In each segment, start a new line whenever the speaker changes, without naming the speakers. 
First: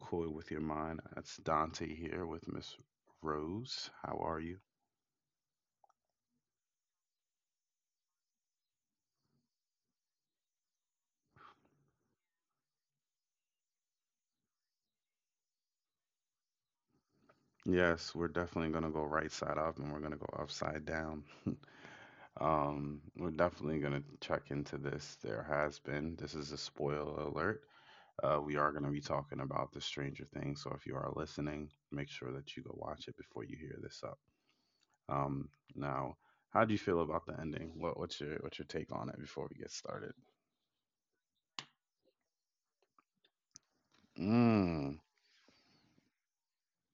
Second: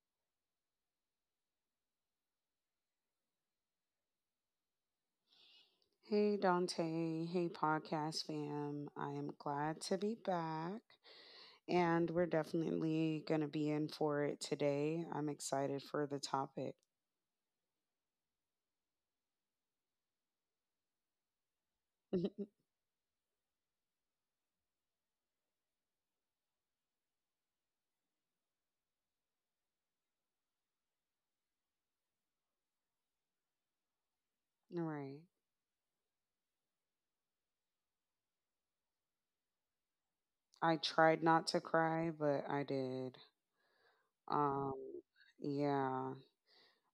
Koi with your mind. That's Dante here with Miss Rose. How are you?
Hey Dante, hey podcast fam. I am glad to be back and we're definitely going to be in for it today. I'm excited for the topic.
Yes, we're definitely going to go right side up and we're going to go upside down.
All
We're definitely going to check into this. This is a spoiler alert. We are going to be talking about the Stranger Things. So if you are listening, make sure that you go watch it before you hear this up.
right.
Um, now, how do you feel about the ending? What's your what's your take on it before we get started?
I tried not to cry, but I did. Um
Mm,
yeah,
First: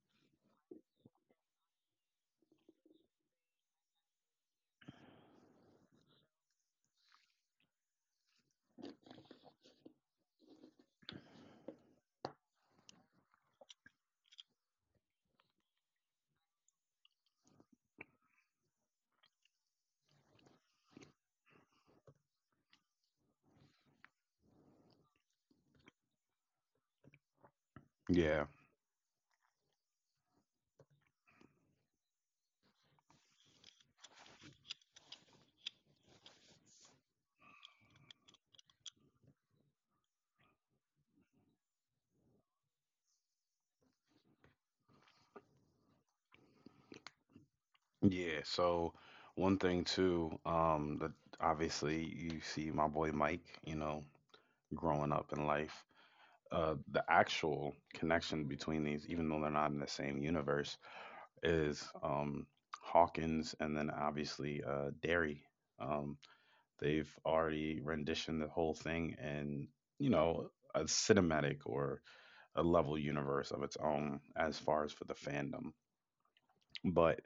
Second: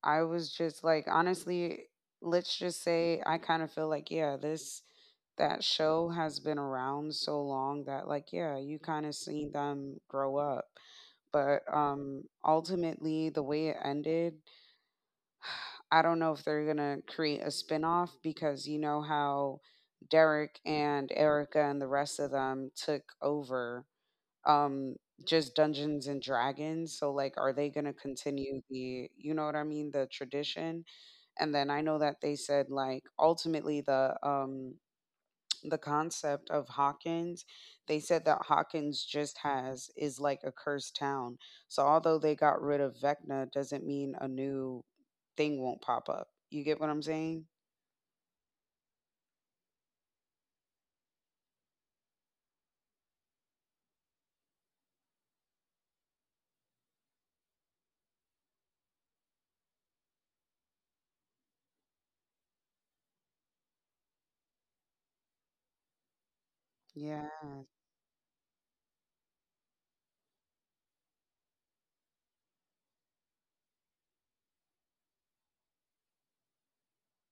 I was just like, honestly, let's just say I kind of feel like, yeah, this that show has been around so long that like, yeah, you kind of seen them grow up. But ultimately the way it ended, I don't know if they're gonna create a spin-off because you know how Derek and Erica and the rest of them took over um just Dungeons and Dragons. So like, are they going to
yeah,
continue the you know what I mean, the tradition? And then I know that they said like ultimately the concept of Hawkins, they said that Hawkins just has is like a cursed town. So although they got rid of Vecna, doesn't mean a new thing won't pop up. You get what I'm saying?
yeah. So one thing too, that obviously you see my boy Mike, you know, growing up in life, the actual connection between these, even though they're not in the same universe, is Hawkins and then obviously Derry. Um, they've
Yeah.
already renditioned the whole thing in, you know, a cinematic or a level universe of its own as far as for the fandom. But.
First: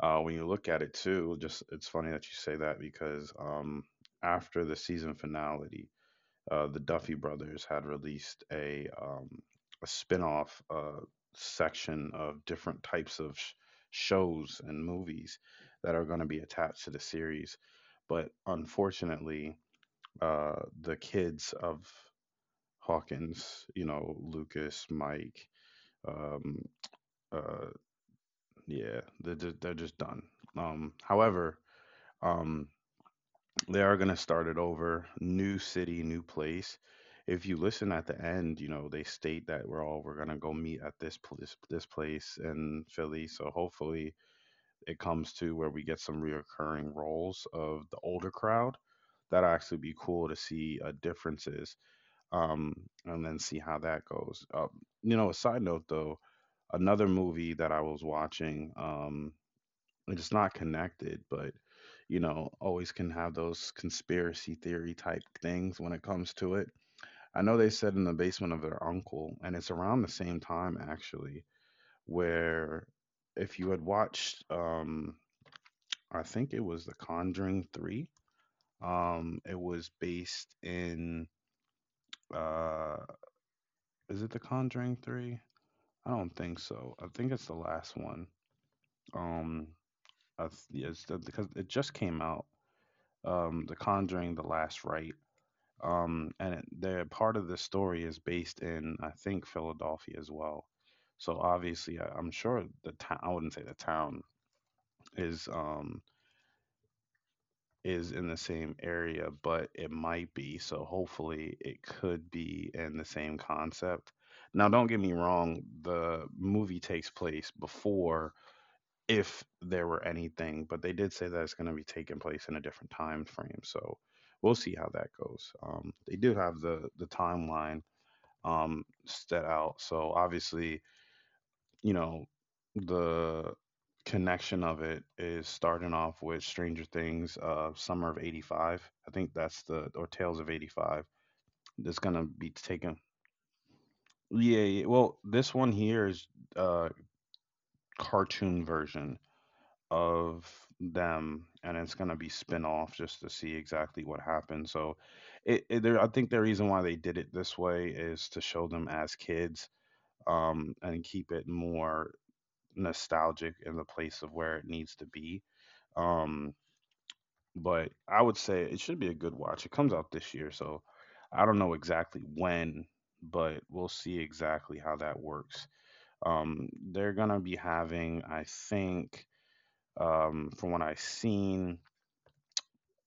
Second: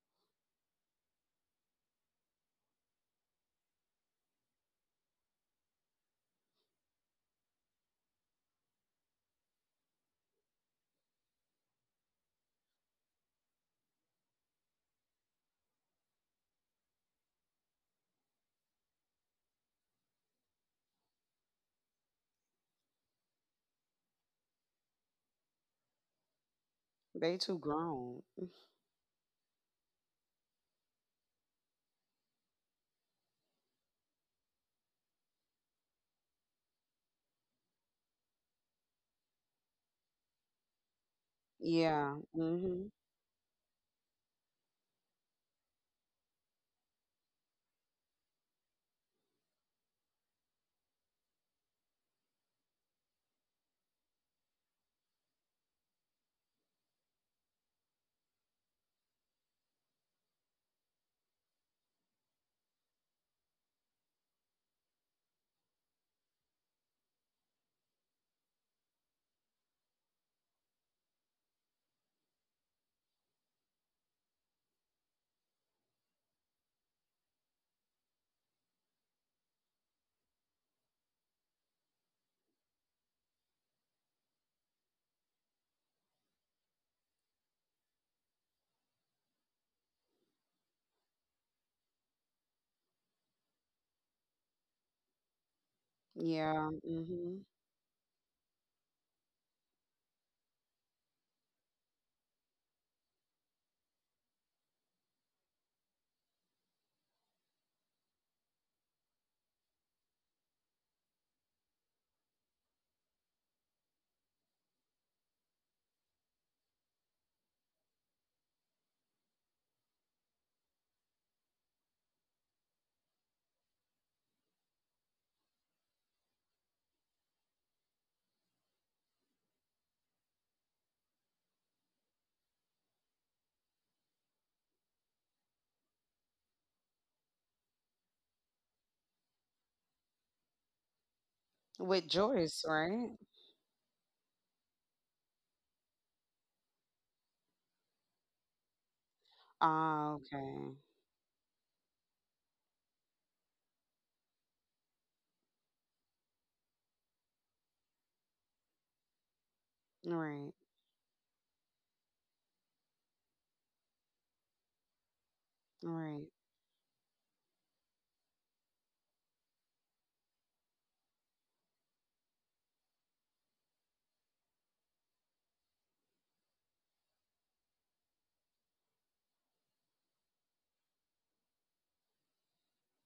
When you look at it too, just it's funny that you say that because after the season finale, the Duffy brothers had released a spin-off section of different types of shows and movies that are going to be attached to the series. But unfortunately, the kids of Hawkins, you know, Lucas, Mike, um,
They too
uh,
grown.
yeah, they're just done. However, um, they are going to start it over, new city, new place. If you listen at the end, you know, they state that we're all we're going to go meet at this place this
Yeah.
place in
Hmm.
Philly. So hopefully it comes to where we get some reoccurring roles of the older crowd. That'd actually be cool to see differences, um, and then see how that goes. You know, a side note though, another movie that I was watching. It's not connected, but you know, always can have those conspiracy theory type things when it comes to it. I know they said in the basement of their uncle, and it's around the same time actually, where if you had watched, I think it was The Conjuring Three. It was based in, uh, is it The Conjuring Three? I don't think so. I think it's the last one. Um, yeah, because it just came out, The Conjuring, The Last Rite.
Yeah.
They're part
Hmm.
of the story is based in, I think, Philadelphia as well. So obviously, I'm sure the town, I wouldn't say the town is um, is in the same area, but it might be. So hopefully, it could be in the same concept. Now, don't get me wrong, the movie takes place before if there were anything, but they did say that it's going to be taking place in a different time frame. So we'll see how that goes. They do have the timeline, set out. So obviously, you know, the connection of it is starting off with Stranger Things, Summer of '85. I think that's the or Tales of '85. That's
With
going to be
Joyce,
taken.
right?
Yeah, yeah. Well, this one here is uh cartoon version
Ah,
of
okay.
them and it's going to be spin off just to see exactly what happened. So I think the reason why they did it this way is to show them as kids,
Right.
and keep it more nostalgic in the place of where it needs to be.
Right.
um but I would say it should be a good watch. It comes out this year, so I don't know exactly when, but we'll see exactly how that works. They're going to be having, I think, from what I've seen,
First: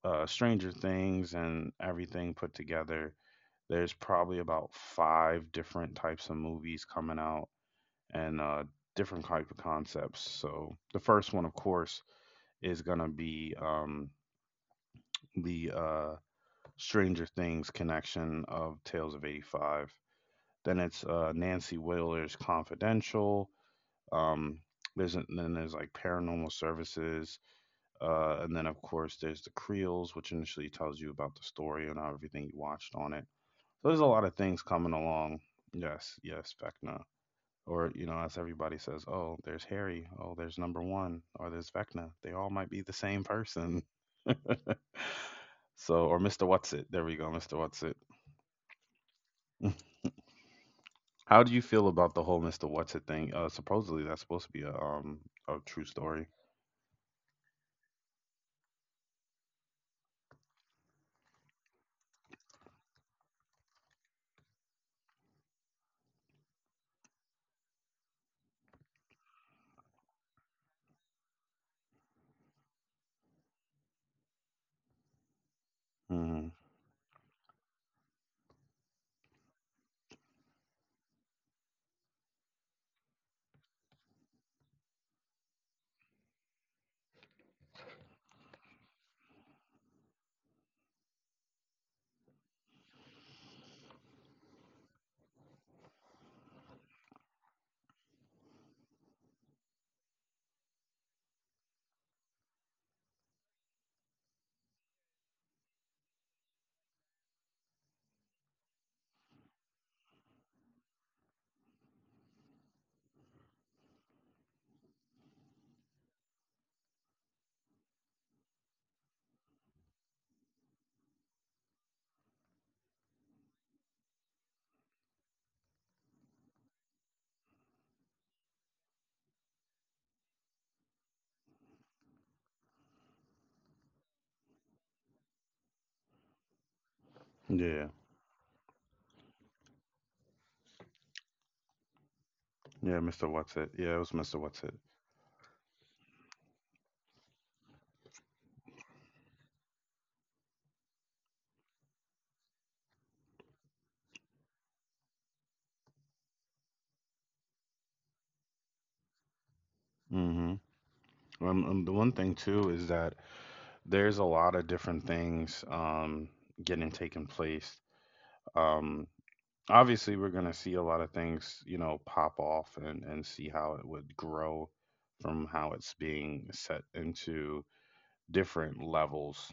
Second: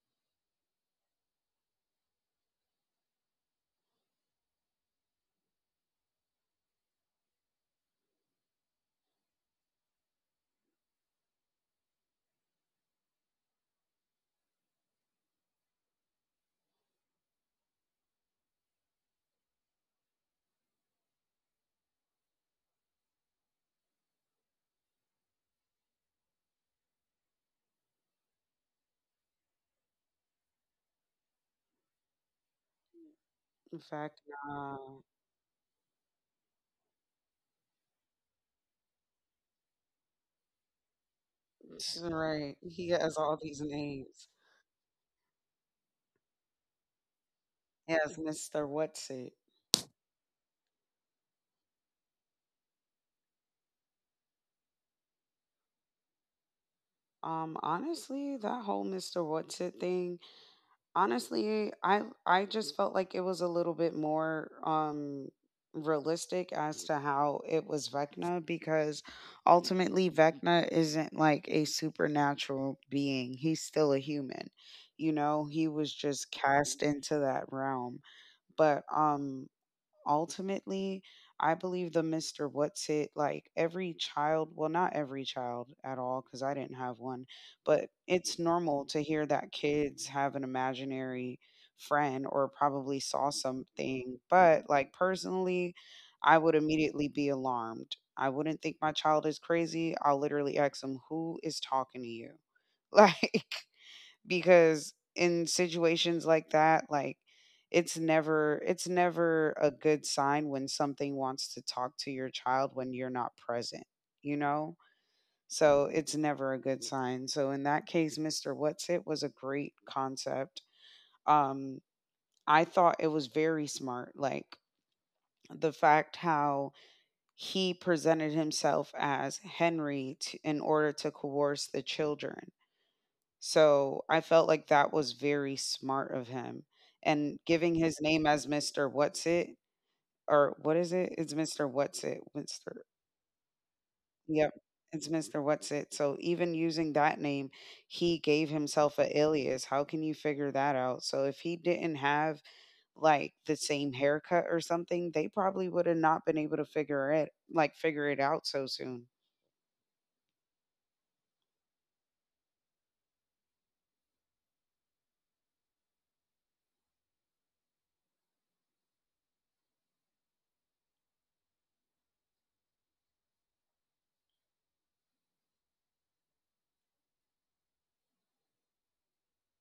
Stranger Things and everything put together, there's probably about five different types of movies coming out, and different type of concepts. So the first one, of course, is gonna be, the Stranger Things connection of Tales of '85. Then it's, Nancy Wheeler's Confidential. Um, then there's like Paranormal Services. And then, of course, there's the Creels, which initially tells you about the story and everything you watched on it.
In
So there's a
fact,
lot of things
uh,
coming along. Yes, yes, Vecna. Or, you know, as everybody says, oh, there's Harry. Oh, there's number one. Or there's Vecna. They
right.
all might
He
be the
has
same
all these
person.
names.
So, or Mr. What's It. There we go, Mr. What's It.
Yes, Mr. What's It?
How do you feel about the whole Mr. What's It thing? Supposedly that's supposed to be a true story.
Honestly, that whole Mr. What's It thing, honestly, I just felt like it was a little bit more realistic as to how it was Vecna, because ultimately Vecna isn't like a supernatural being, he's still a human. You know, he was just
Hmm
cast into that realm. But ultimately, I believe the Mr. What's It, like every child, well, not every child at all, because I didn't have one, but it's normal to hear that kids have an imaginary friend or probably saw something. But like, personally, I would immediately be alarmed. I wouldn't think my child is crazy. I'll literally ask them, who is talking to you? Like, because in situations like that, like, it's never a good sign when something wants to talk to your child when you're not present you know so it's never a good sign. So in that case, Mr. What's It was a great concept. um I thought it was very smart, like the fact how he presented himself as Henry in order to coerce the children. So I felt like that was very smart of him. And giving
Yeah,
his name as Mr. What's It, or what is it? It's Mr. What's It. Mr.
yeah, Mr. What's It. Yeah, it was Mr.
Yep.
What's It.
It's Mr. What's It. So even using that name, he gave himself a alias. How can you figure that out? So if he didn't have like the same haircut or something, they probably would have not been able to figure it out so soon.
Hmm The one thing too is that there's a lot of different things, getting taken place. Um, Obviously, we're going to see a lot of things, you know, pop off and see how it would grow from how it's being set into different levels.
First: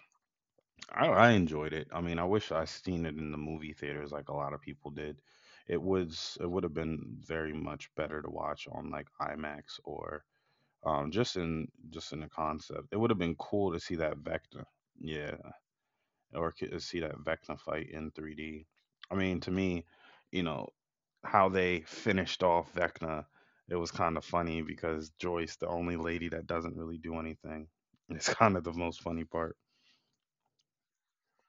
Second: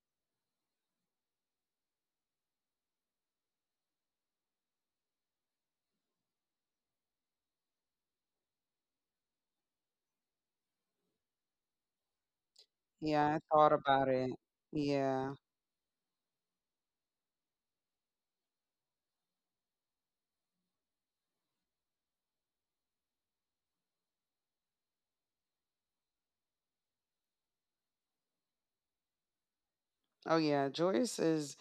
I enjoyed it. I mean, I wish I seen it in the movie theaters like a lot of people did. It would have been very much better to watch on like IMAX or, just in the concept. It would have
Yeah, I
been
thought
cool to see
about
that
it.
vector.
Yeah.
Yeah, or see that Vecna fight in 3D. I mean, to me, you know, how they finished off Vecna, it was kind of funny because Joyce, the only lady that doesn't really do anything, it's kind of the most funny part.
Oh yeah, Joyce is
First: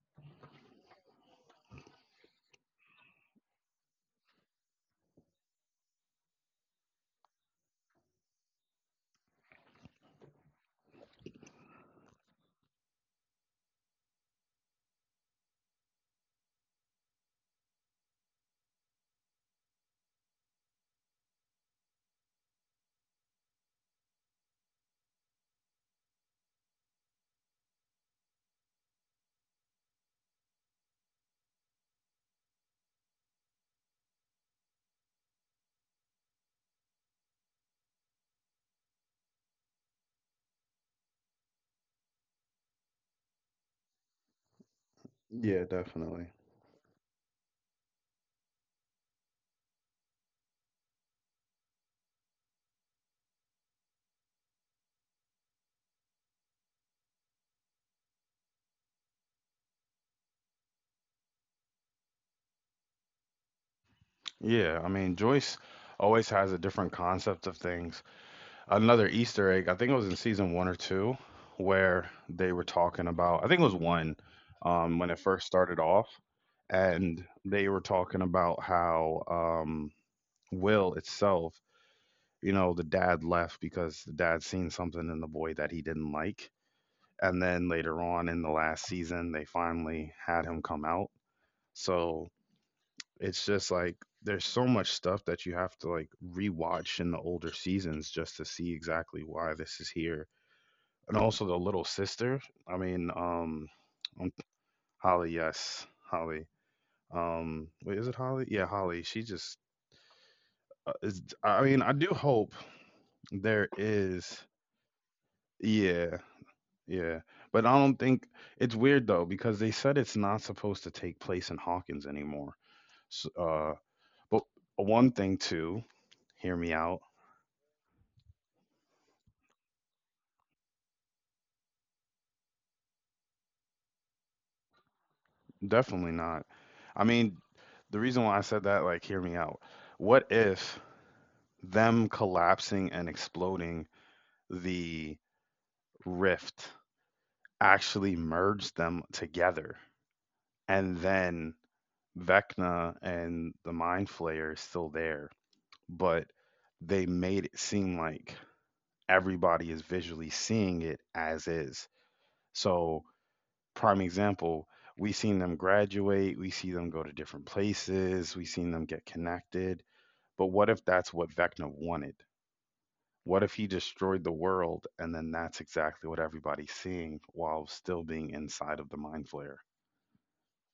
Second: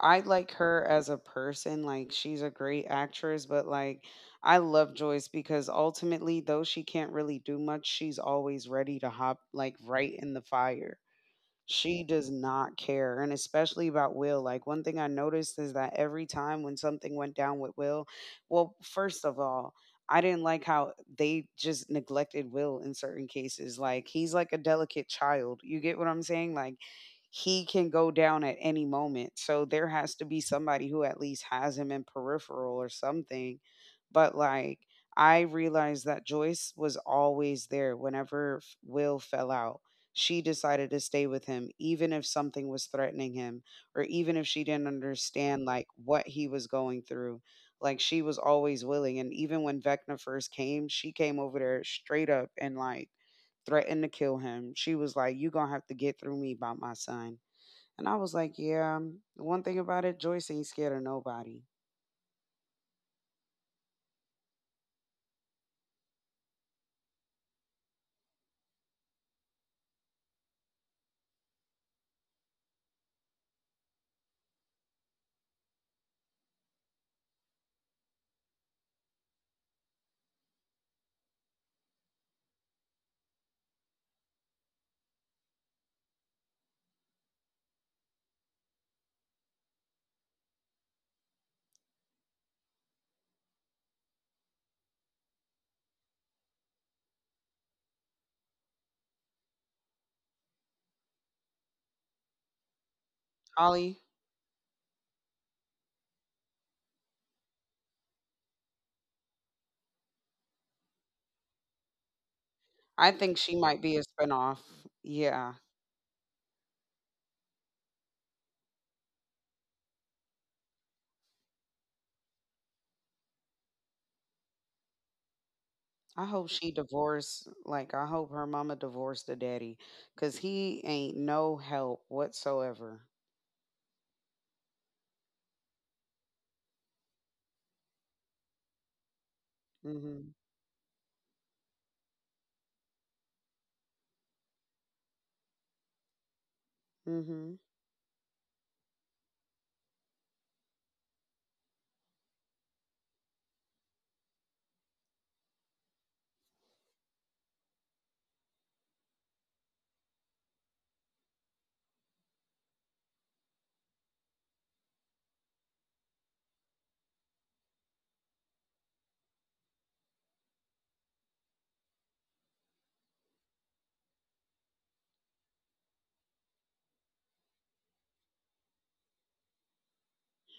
I like her as a person. Like, she's a great actress, but like, I love Joyce because, ultimately, though she can't really do much, she's always ready to hop like right in the fire. She does not care, and especially about Will. Like, one thing I noticed is that every time when something went down with Will, well, first of all, I didn't like how they just neglected Will in certain cases. Like, he's like a delicate child. You get what I'm saying? Like, he can go down at any moment. So there has to be somebody who at least has him in peripheral or something. But like, I realized that Joyce was always there whenever Will fell out. She decided to stay with him even if something was threatening him, or even if she didn't
Yeah,
understand like
definitely.
what he was going through. Like, she was always willing, and even when Vecna first came, she came over there straight up and like threatened to kill him. She was like, "You gonna have to get through me by my son." And I was like, yeah, the one thing about it, Joyce ain't scared of nobody.
Yeah, I mean, Joyce always has a different concept of things. Another Easter egg, I think it was in season one or two, where they were talking about, I think it was one, when it first started off, and they were talking about how, Will itself, you know, the dad left because the dad seen something in the boy that he didn't like. And then later on in the last season, they finally had him come out. So it's just like there's so much stuff that you have to like rewatch in the older seasons just to see exactly why this is here. And also the little sister. I mean,
Holly,
um, Holly, yes, Holly. Wait, is it Holly? Yeah, Holly. She just is. I mean, I do hope
I think
there
she might be a
is.
spinoff. Yeah.
Yeah, yeah. But I don't think, it's weird though because they said it's not supposed to take place in Hawkins anymore. So, uh, but one thing too,
I
hear
hope
me
she
out.
divorced. Like, I hope her mama divorced the daddy because he ain't no help whatsoever.
Definitely not. I mean, the reason why I said that, like, hear me out. What
Mm
if them collapsing and exploding the rift
hmm. Mm hmm.
actually merged them together, and then Vecna and the Mind Flayer is still there? But they made it seem like everybody is visually seeing it as is. So, prime example, we seen them graduate, we see them go to different places, we seen them get connected. But what if that's what Vecna wanted? What if he destroyed the world and then that's exactly what everybody's seeing while still being inside of the mind flare?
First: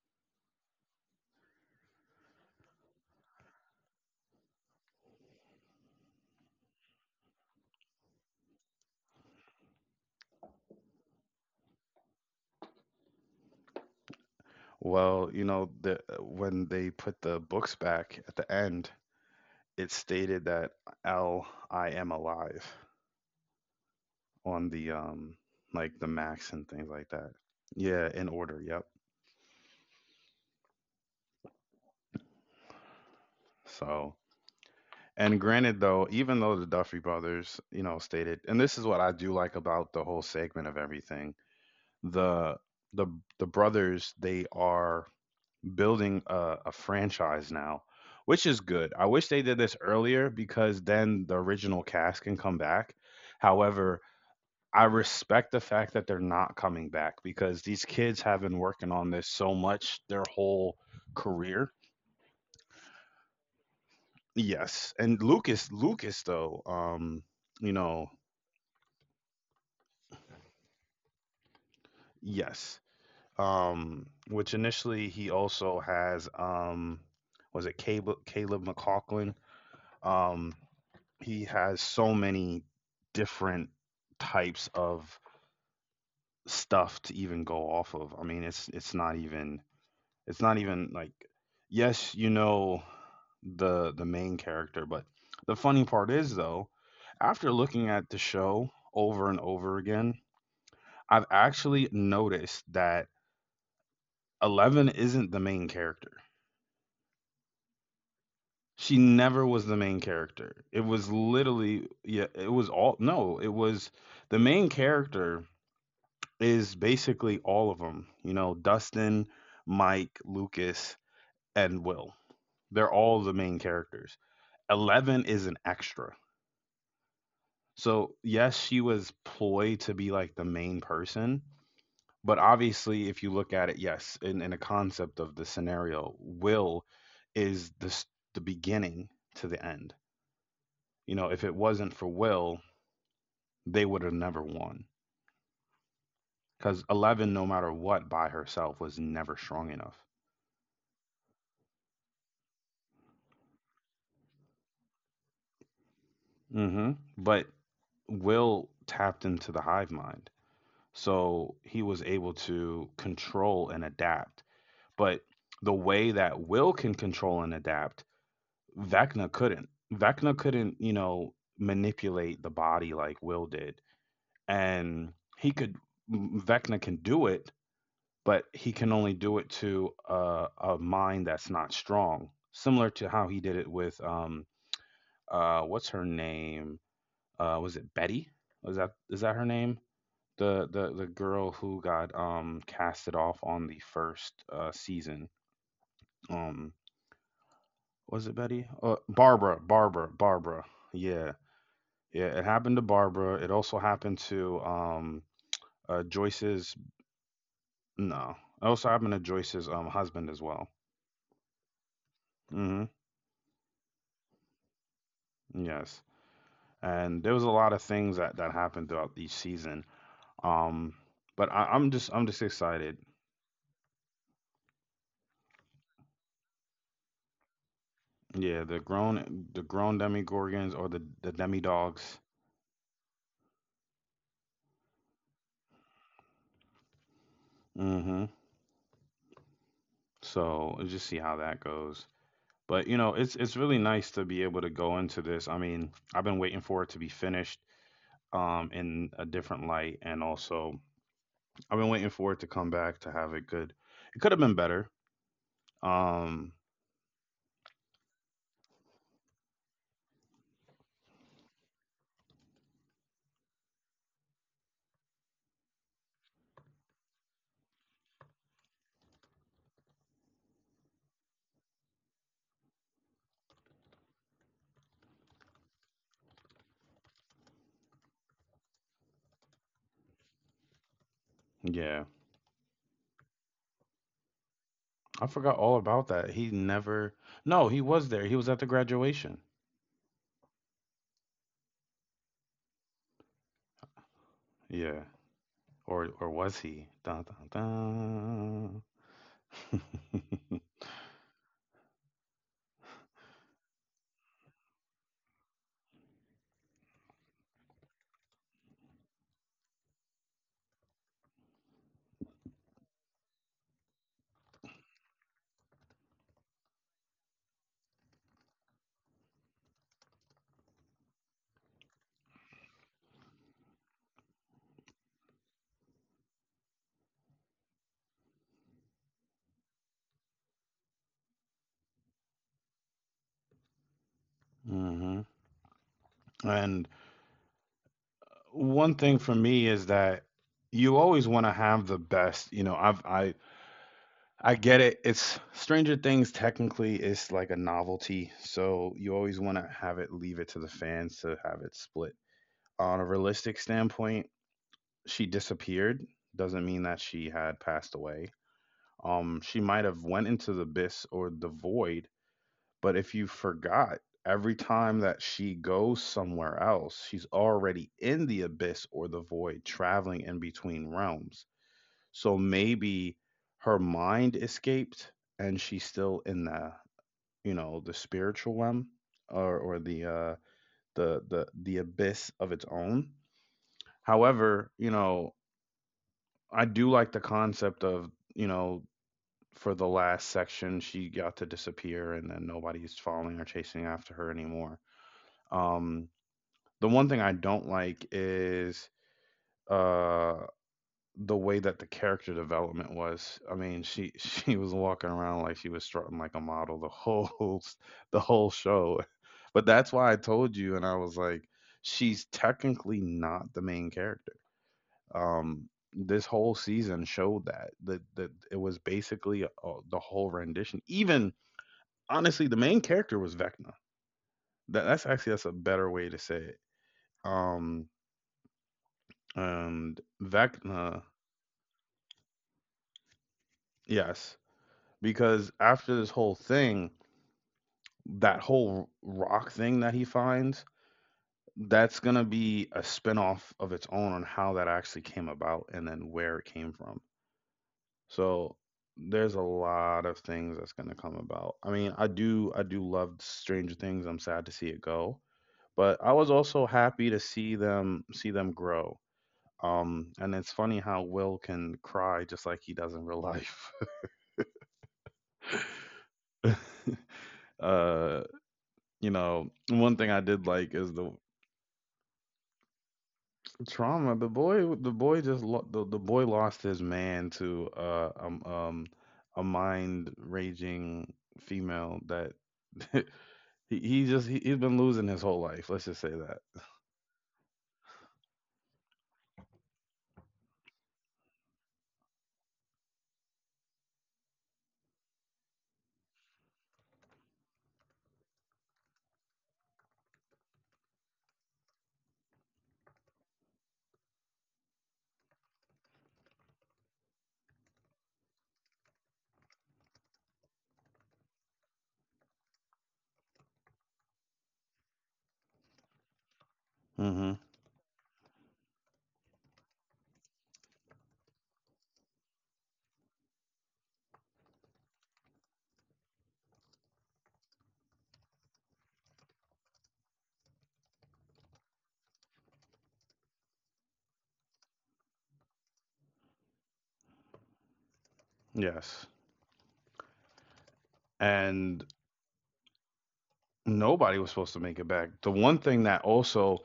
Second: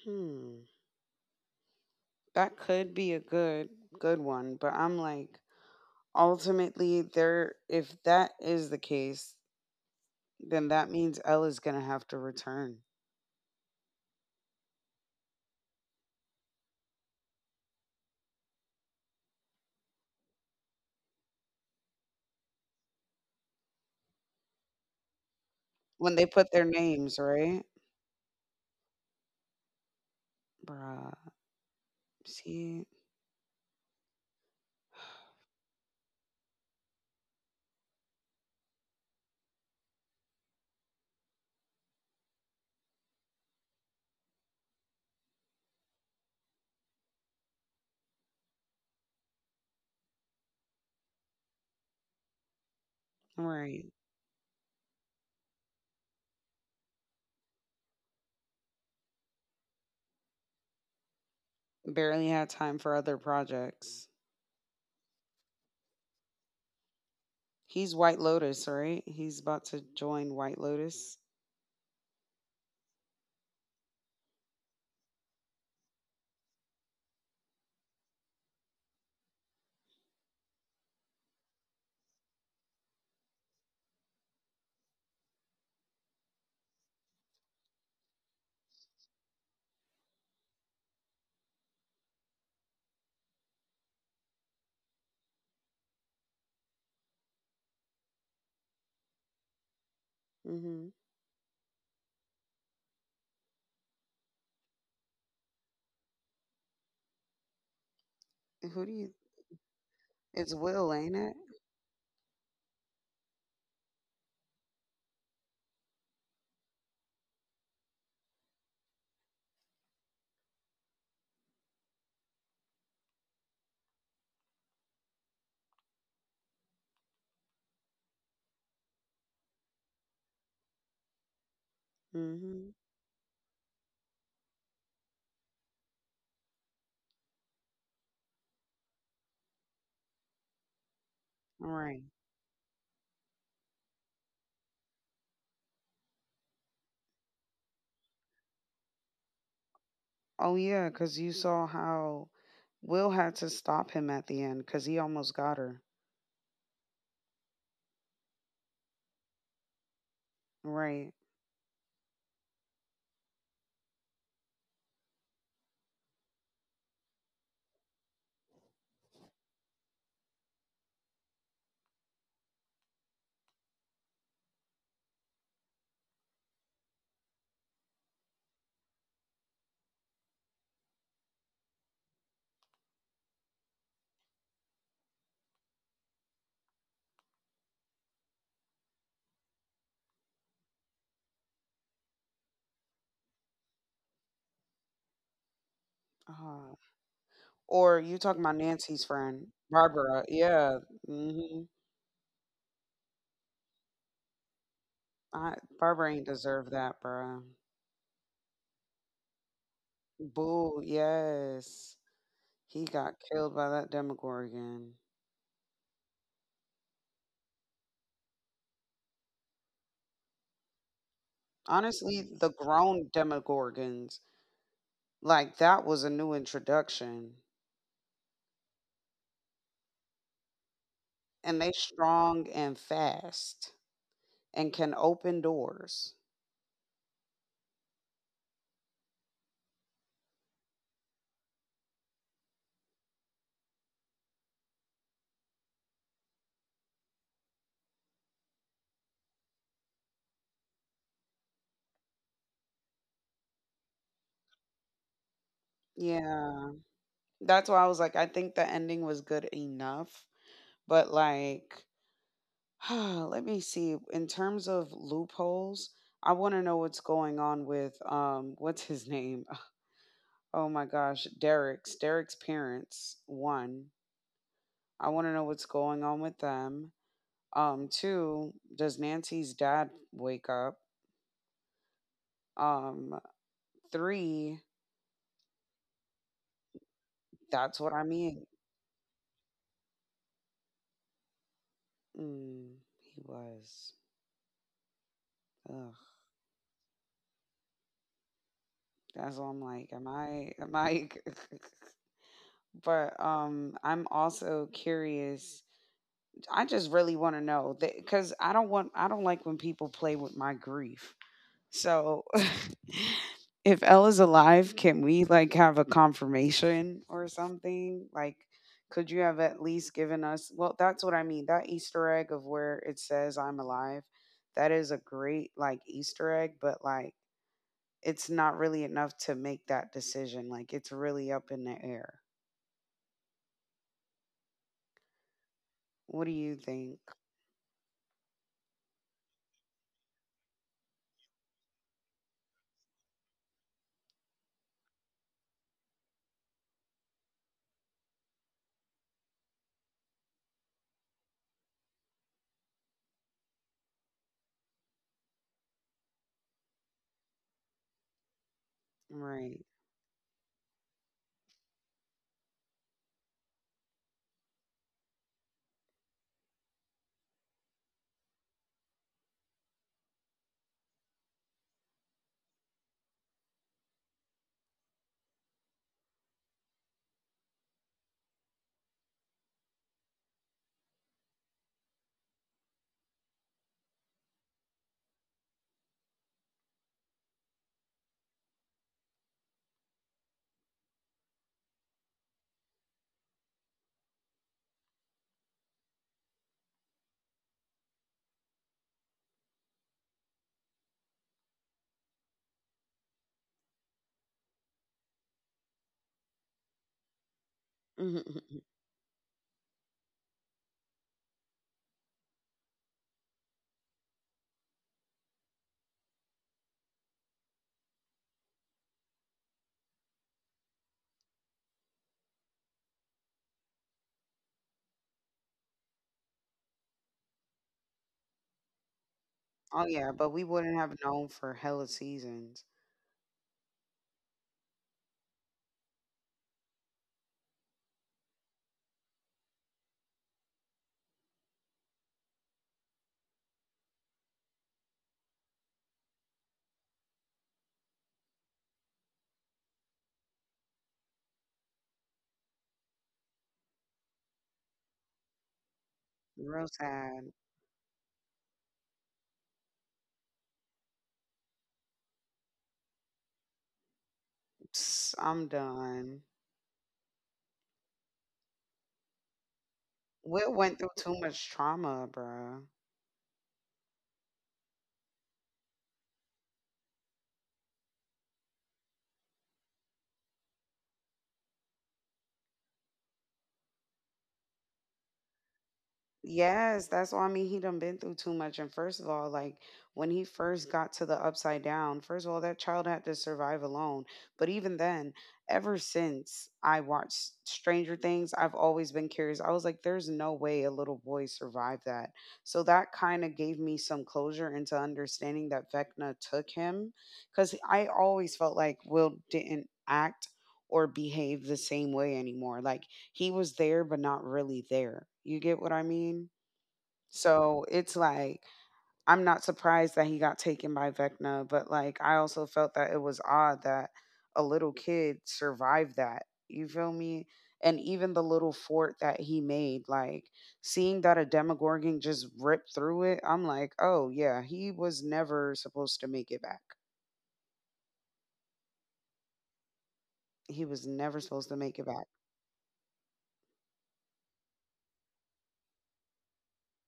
Hmm. That could be a good, good one. But I'm like, ultimately, there, if that is the case, then that means Elle is going to have to return
Well, you know, the when they put the books back at the end, it stated that L I am alive. On the like the
when they
Macs
put
and
their
things like
names,
that.
right?
Yeah, in order. Yep.
Bruh. See,
So, and granted though, even though the Duffy brothers, you know, stated, and this is what I do like about the whole segment of everything, the the the brothers they are building a franchise now, which is good. I wish they did this earlier because then the original cast can come back.
right.
However, I respect the fact that they're not coming back because these kids have been working on this so much their whole career.
Barely had time for other projects.
Yes. And Lucas though, you
He's
know,
White Lotus, right? He's about to join White Lotus.
yes. Which initially he also has, was it Caleb McLaughlin? Um, he has so many different types of stuff to even go off of. I mean, it's not even like yes, you know, the main character, but the funny part is though, after looking at the show over and over again,
Mhm.
I've actually noticed that Eleven isn't the main character.
Who do
She
you?
never was the main
It's
character. It
Will,
was
ain't it?
literally yeah, it was all no, it was the main character is basically all of them. You know, Dustin, Mike, Lucas, and Will. They're all the main characters. Eleven is an extra. So yes, she was ployed to be like the main person, but
Mhm.
obviously, if you look at it, yes, in a concept of the scenario, Will is the beginning to the end. You know, if it
All
wasn't
right.
for Will, they would have never won. Because Eleven, no matter what, by herself was never strong enough.
Oh yeah, because you saw how Will had to stop him at the end because he almost got her.
hmm But Will tapped into the hive mind,
Right.
so he was able to control and adapt. But the way that Will can control and adapt, Vecna couldn't. Vecna couldn't, you know, manipulate the body like Will did. And he could, Vecna can do it, but he can only do it to a mind that's not strong. Similar to how he did it with, what's her name? Was it Betty? Was that is that her name? The girl who got casted off on the first season.
Uh,
Um,
or you
was it
talking about
Betty?
Nancy's friend, Barbara?
Barbara.
Yeah.
Yeah,
Mhm.
yeah. It happened to Barbara. It also happened to
I Barbara ain't deserve
Joyce's.
that, bruh.
No, it also happened to Joyce's husband as well.
Boo. Yes.
hmm
He got killed by that Demogorgon.
Yes, and there was a lot of things that happened throughout each season. Um, but
Honestly,
I'm just
the
excited.
grown Demogorgons, like that was a new introduction.
Yeah, the grown demi gorgons or the
And
demi
they
dogs.
strong and fast and can open doors.
hmm So we'll just see how that goes. But you know, it's really nice to be able to go into this. I mean, I've been waiting for it to be finished in a different light, and also I've been waiting for it to come back to have it good. It could have been better. Um
Yeah. That's why I was like, I think the ending was good enough. But like, let me see. In terms of loopholes, I want to know what's going on with what's his name? Oh my gosh, Derek's parents. One, I want to know what's going on with them. Two, does Nancy's dad wake up?
yeah.
Um, three,
I forgot all about that. He never. No,
that's
he
what I
was there. He
mean.
was at the graduation.
Mm, he was.
Yeah.
Ugh,
Or was he? Dun, dun,
that's what I'm like. Am I?
dun.
Am I? But I'm also curious. I just really want to know that because I don't want. I don't like when people play with my grief. So, if Ella's alive, can we like have a confirmation or something? Like, could you have at least given us? Well, that's what I mean. That Easter egg of where it says I'm alive, that is a great like Easter egg, but like, it's not really enough to make that decision. Like, it's really up in the air.
hmm
What do you think?
And one thing for me is that you always want to have the best. You know, I get it. It's Stranger Things technically is like a novelty, so you always want to have it, leave it to the fans to have it split. On a realistic standpoint, she disappeared. Doesn't mean that she had passed away.
Right.
She might have went into the abyss or the void, but if you forgot, every time that she goes somewhere else, she's already in the abyss or the void, traveling in between realms. So maybe her mind escaped and she's still in the, you know, the spiritual realm, or the abyss of its own. However, you know, I do like the concept of, you know, for the last section she got to disappear and then nobody's following or chasing after her anymore. Um, the one thing I don't like is uh the way that the character development was. I mean, she she was walking around like she was strutting like a model the
Oh,
whole show. But that's why I told you, and I was like, she's technically not the main character. This whole season showed that it was basically, the whole rendition. Even honestly, the main character was Vecna. That's a better way to say it. Um, and
yeah, but we wouldn't have
Vecna,
known for hella seasons.
yes, because after this whole thing, that whole rock thing that he finds, that's gonna be a spinoff of its own on how that actually came about and then where it came from. So there's a lot of things that's gonna come about. I mean, I do love Stranger Things. I'm sad to see it go, but I was
Real
also happy to
sad.
see them grow. And it's funny how Will can cry just like he does in real life.
Psst, I'm done.
Uh, you know, one thing I
Will
did
went
like
through
is
too
the
much trauma, bruh.
trauma. The boy just lo- the boy lost his man to a mind raging female that he's been losing his whole life. Let's just say that.
Yes, that's why I mean, he done been through too much. And first of all, like, when he first got to the upside down, first of all, that child had to survive alone. But even then, ever since I watched Stranger Things, I've always been curious. I was like, there's no way a little boy survived that. So that kind of gave me some closure into understanding that Vecna took him. Cause I always felt like Will didn't act or behave the same way anymore. Like, he was there but not really there. You get what I mean?
Mm-hmm.
So it's like, I'm not surprised that he got taken by Vecna, but like, I also felt that it was odd that a little kid survived that. You feel me? And even the little fort that he made, like, seeing that a Demogorgon just ripped through it, I'm like, oh yeah, he was never supposed to make it back.
Yes.
He was never supposed to make it back.
And nobody was supposed to make it back. The one thing that also,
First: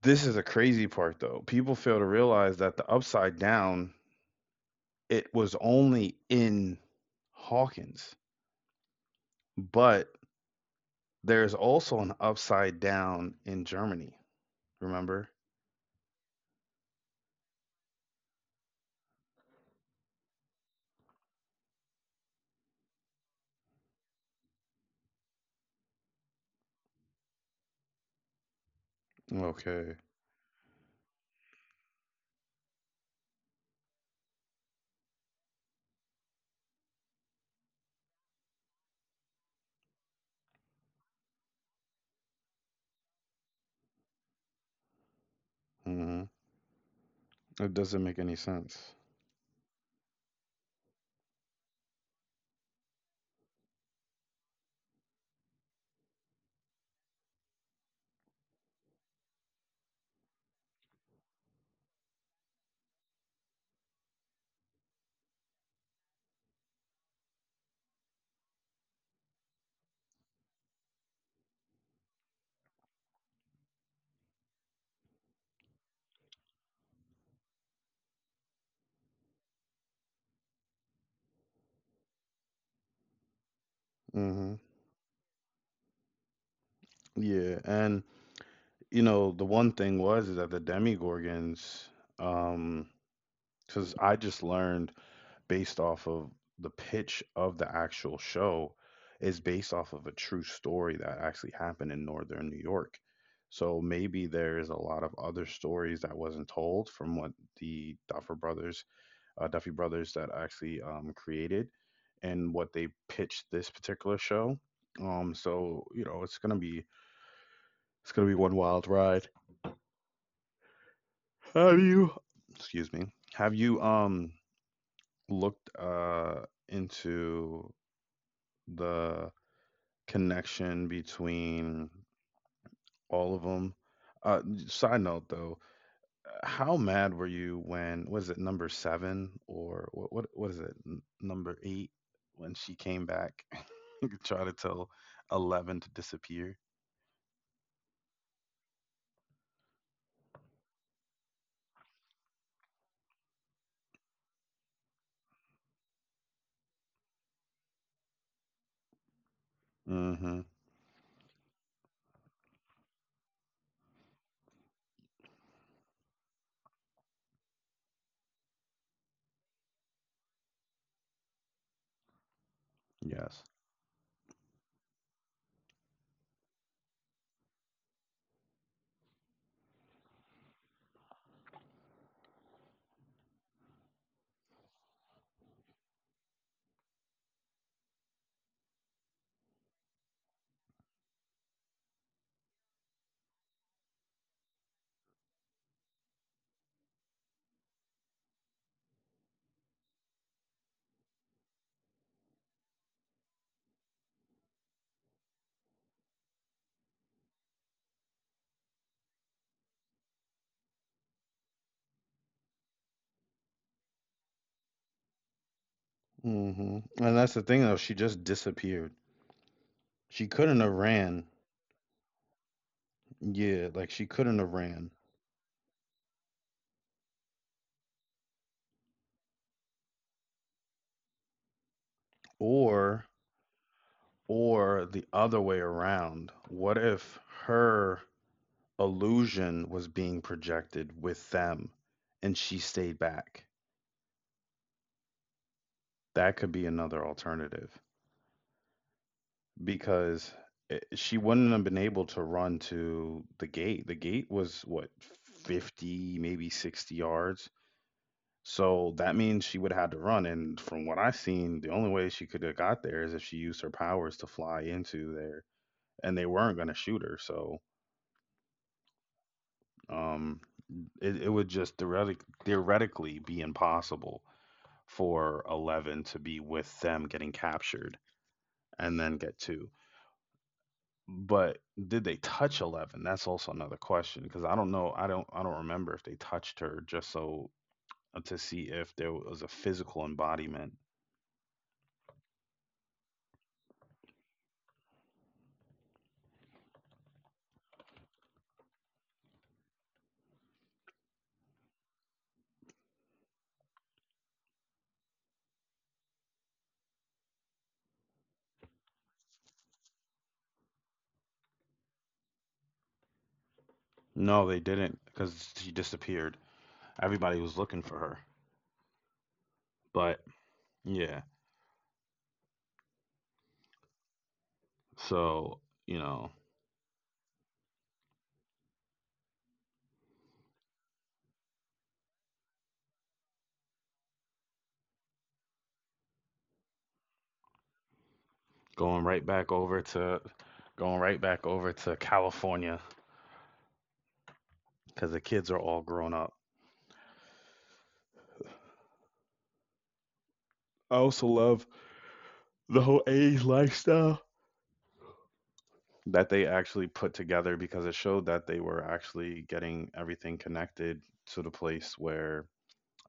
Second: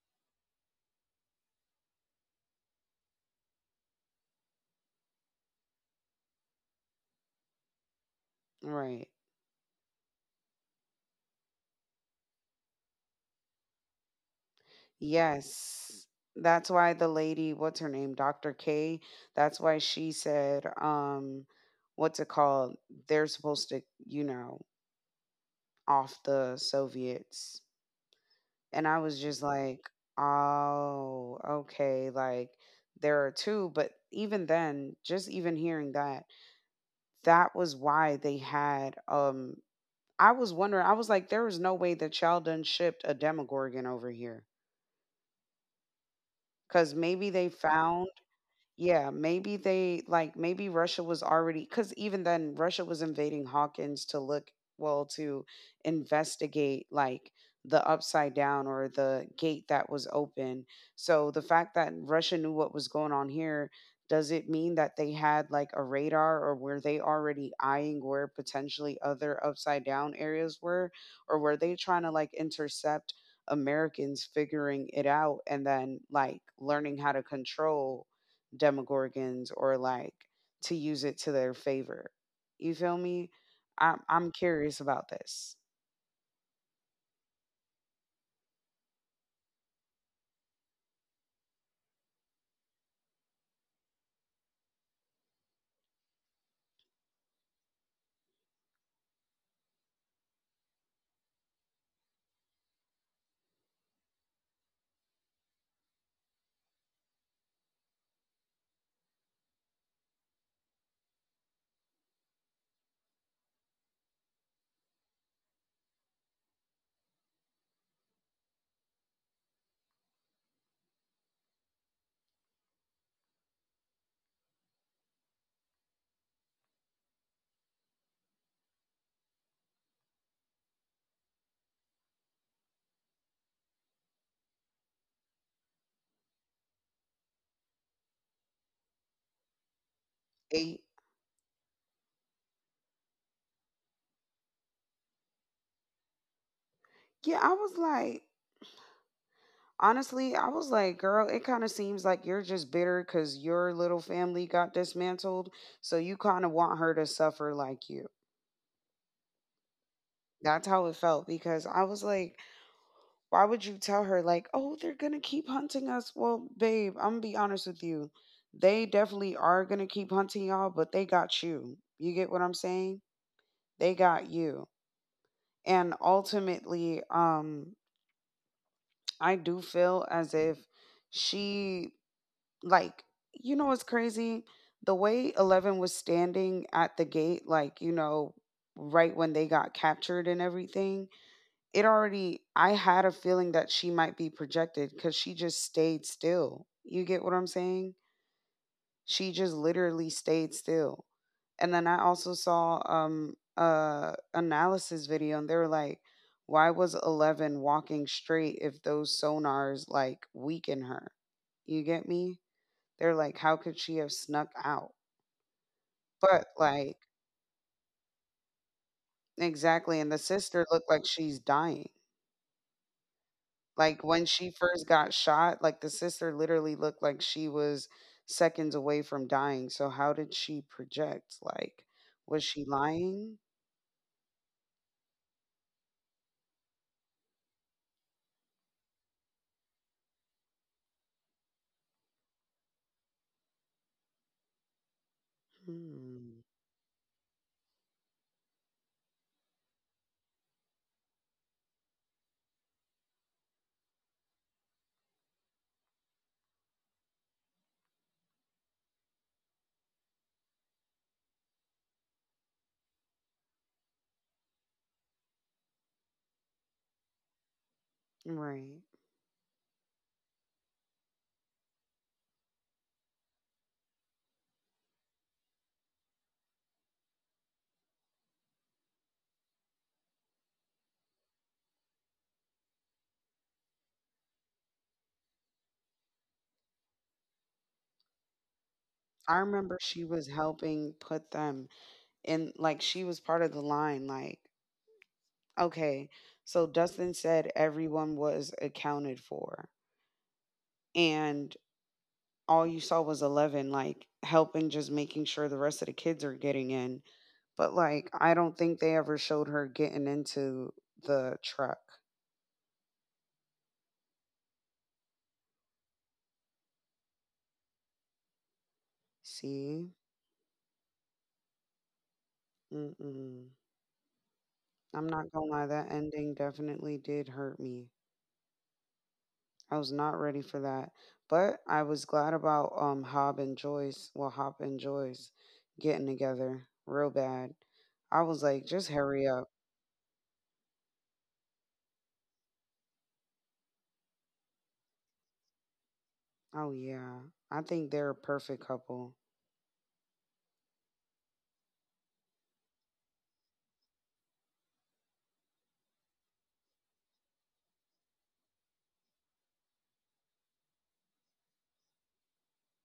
this is a crazy part though. People fail to realize that the upside down, it was only in Hawkins,
Right.
but there's also an upside down in Germany. Remember?
Yes. That's why the lady, what's her name, Dr. K, that's why she said, what's it called? They're supposed to, you know, off the Soviets. And I was just like,
Okay.
oh, okay. Like, there are two. But even then, just even hearing that, that was why they had, I was wondering. I was like, there is no way that Sheldon shipped a Demogorgon over here.
hmm
Because maybe they
It doesn't make
found.
any sense.
Yeah, maybe they like, maybe Russia was already, because even then, Russia was invading Hawkins to look, well, to investigate like the upside down or the gate that was open. So the fact that Russia knew what was going on here, does it mean that they had like a radar, or were they already eyeing where potentially other upside down areas were? Or were they trying to like intercept Americans figuring it out and then like learning how to control demogorgons, or like to use it to their favor? You feel me? I'm
hmm
curious about this.
Yeah, and you know the one thing was is that the Demigorgons, um, because I just learned, based off of the pitch of the actual show, is based off of a true story that actually happened in northern New York. So maybe there is a lot of other stories that wasn't told from what the Duffer Brothers, Duffy Brothers, that actually created and what they pitched this particular show. So you know it's gonna be one wild ride. Have you? Excuse me. Have you looked into the connection between all of them? Uh, side note though, how mad were you when, was it number seven or what is it,
Eh,
number eight, when she came back try to tell 11 to disappear?
yeah, I was like, honestly, I was like, girl, it kind of seems like you're just bitter because your little family got dismantled, so you kind of want her to suffer like you.
Mm-hmm.
That's how it felt, because I was like, why would you tell her like, oh, they're gonna keep hunting us? Well, babe, I'm gonna be honest with you, they definitely are going to keep hunting y'all, but they got you. You get what I'm saying?
Yes.
They got you, and ultimately, I do feel as if she, like, you know what's crazy, the way 11 was standing at the gate, like, right when they got captured and everything, it already, I had a feeling that she might be projected because she just stayed still, you get what I'm saying. She just literally stayed still. And then I also saw a analysis video and they were like, why was 11 walking straight if those sonars like weaken her? You get me? They're like, how could she have snuck out? But
Mm-hmm. And
like
that's the thing though, she just disappeared.
exactly,
She
and the
couldn't have
sister looked
ran.
like she's dying.
Yeah, like she
Like
couldn't
when
have
she
ran.
first got shot, like the sister literally looked like she was seconds away from dying. So how did she project? Like was she
or
lying?
or the other way around, what if her illusion was being projected with them and she stayed back? That could
Hmm.
be another alternative, because I she wouldn't have been able to run to the gate. The gate was what, 50, maybe 60 yards. So that means she would have had to run. And from what I've seen, the only way she could have got there is if she used her powers to fly into there. And they weren't going to shoot her. So
Right.
um, it would just theoretically be impossible for 11 to be with them getting captured and then get two. But did they touch 11? That's also another question, because I don't know. I don't remember if they touched her, just so to see if there was a
I
physical
remember she was
embodiment.
helping put them in, like, she was part of the line. Like, okay, so Dustin said everyone was accounted for. And all you saw was 11 like helping just making sure the rest of the kids are getting in, but like I don't think they ever showed her getting into the truck.
No, they didn't, because she disappeared. Everybody was looking for her.
See.
But yeah,
Mm-mm. I'm not
so
gonna lie,
you
that
know,
ending definitely did hurt me. I was not ready for that, but I was glad about Hob and Joyce, well Hop and Joyce getting together real bad. I was like, just
going right
hurry
back
up.
over to going right back over to California, because the kids are all grown up.
Oh yeah, I think they're a perfect couple.
I also love the whole age lifestyle that they actually put together, because it showed that they were actually getting everything connected to the place where,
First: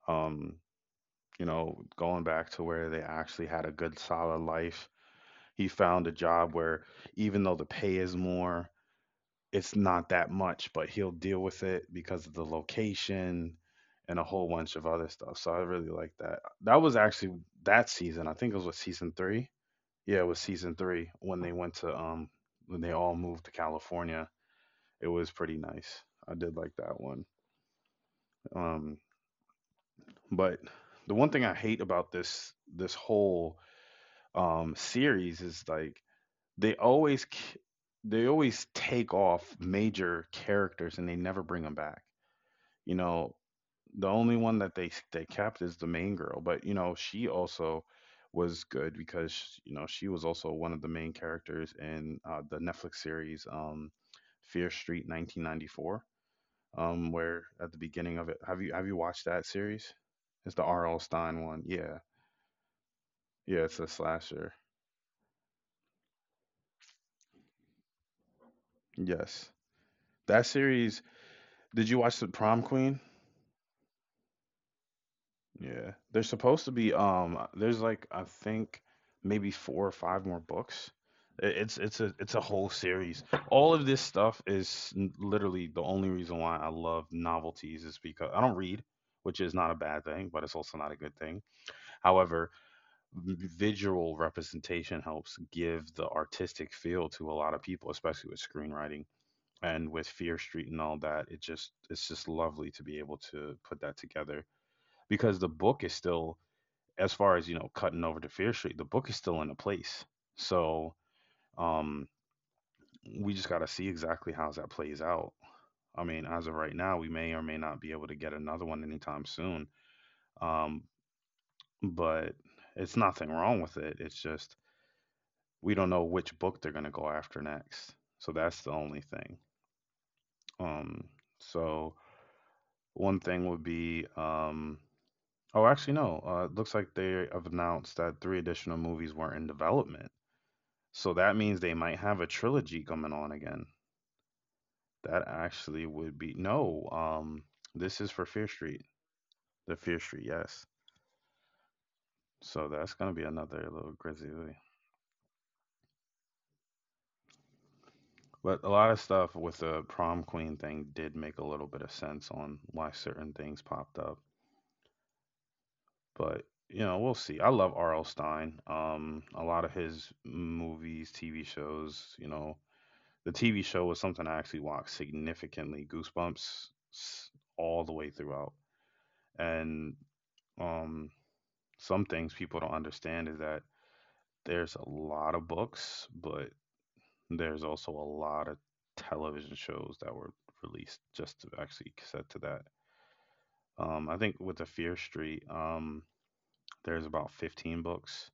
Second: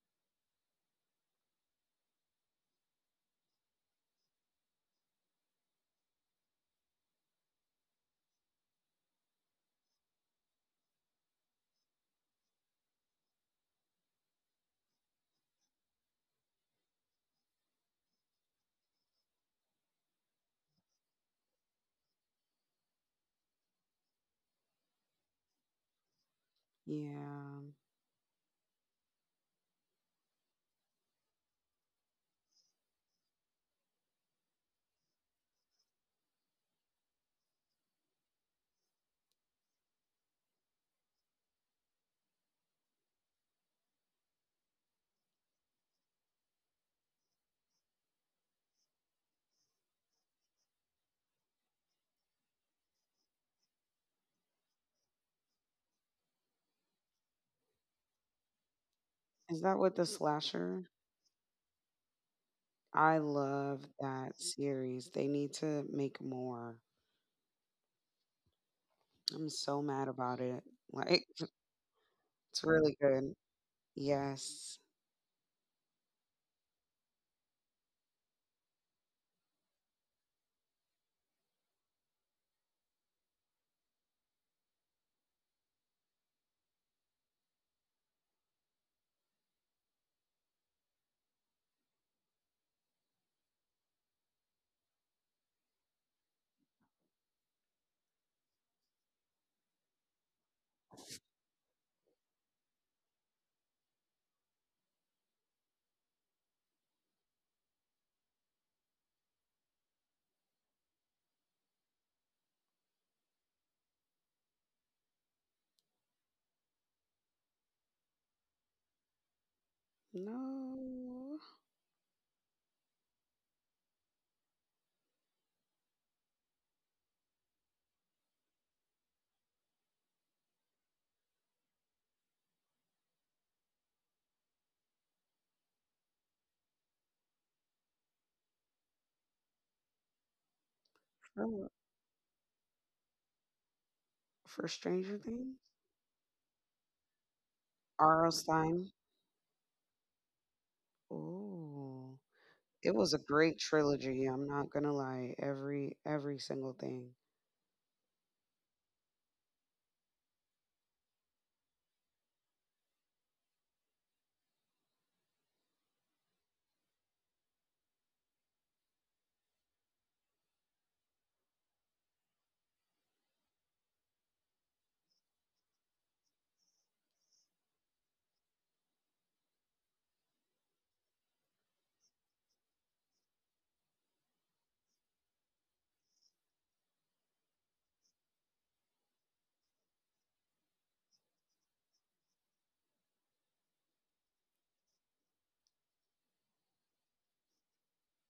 um, you know, going back to where they actually had a good solid life, he found a job where, even though the pay is more, it's not that much, but he'll deal with it because of the location and a whole bunch of other stuff. So I really like that. That was actually that season, I think it was what, season 3? Yeah, it was season 3 when they went to um, when they all moved to California. It was pretty nice. I did like that one.
Yeah.
Um, but the one thing I hate about this whole series is like, they always k- they always take off major characters and they never bring them back. You know, the only one that they kept is the main girl, but you know she also was good because, you know, she was also one of the main characters in the Netflix series, Fear Street 1994. Where at the beginning of it, have you watched that
Is that what,
series?
the
It's the
slasher?
RL Stein one. Yeah,
I
yeah, it's
love
a
that
slasher.
series. They need to make more. I'm
Yes,
so mad about
that
it.
series.
Like,
Did you watch the
it's
Prom
really
Queen?
good. Yes.
Yeah, there's supposed to be, um, there's like, I think maybe four or five more books. It's it's a whole series. All of this stuff is, literally the only reason why I love novelties is because I don't read, which is not a bad thing, but it's also not a good thing. However, visual representation helps give the artistic feel to a lot of people, especially with screenwriting. And with Fear Street and all that, it just, it's just lovely to be able to put that together, because the book is still, as far as you know, cutting over to Fear Street, the book is still in a place. So um, we just got to see exactly how that plays out. I mean, as of right now, we may or may not be able to get another one anytime soon. Um,
No.
but it's nothing wrong with it. It's just, we don't know which book they're going to go after next. So that's the only thing. Um, so one thing would be, oh, actually, no. It looks like they have announced that three additional movies weren't in development. So that
For,
means
what?
they might have a trilogy coming on again.
For Stranger
That
Things?
actually would be, no, this is for
R.L.
Fear Street,
Stein.
the Fear Street, yes.
Oh.
So
It
that's going
was a
to be
great
another little
trilogy. I'm
grisly.
not gonna lie. Every single thing.
But a lot of stuff with the Prom Queen thing did make a little bit of sense on why certain things popped up. But, you know, we'll see. I love R.L. Stein. A lot of his movies, TV shows, you know, the TV show was something I actually watched significantly, Goosebumps, all the way throughout. And um, some things people don't understand is that there's a lot of books, but there's also a lot of television shows that were released just to actually set to that. I think with the Fear Street, there's about 15 books,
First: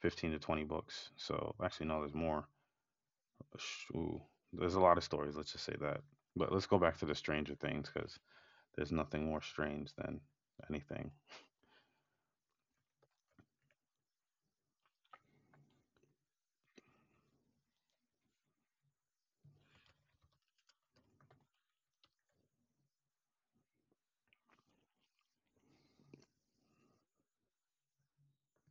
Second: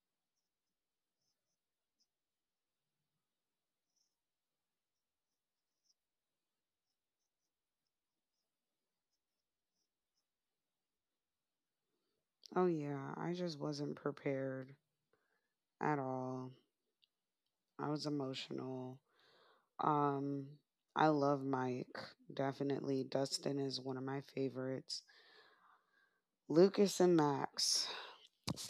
15 to 20 books. So actually, no, there's more. Ooh, there's a lot of stories. Let's just say that. But let's go back to the Stranger Things because there's nothing more strange than anything.
Oh yeah. I just wasn't prepared at all. I was emotional. Um, I love Mike. Definitely, Dustin is one of my favorites. Lucas and Max.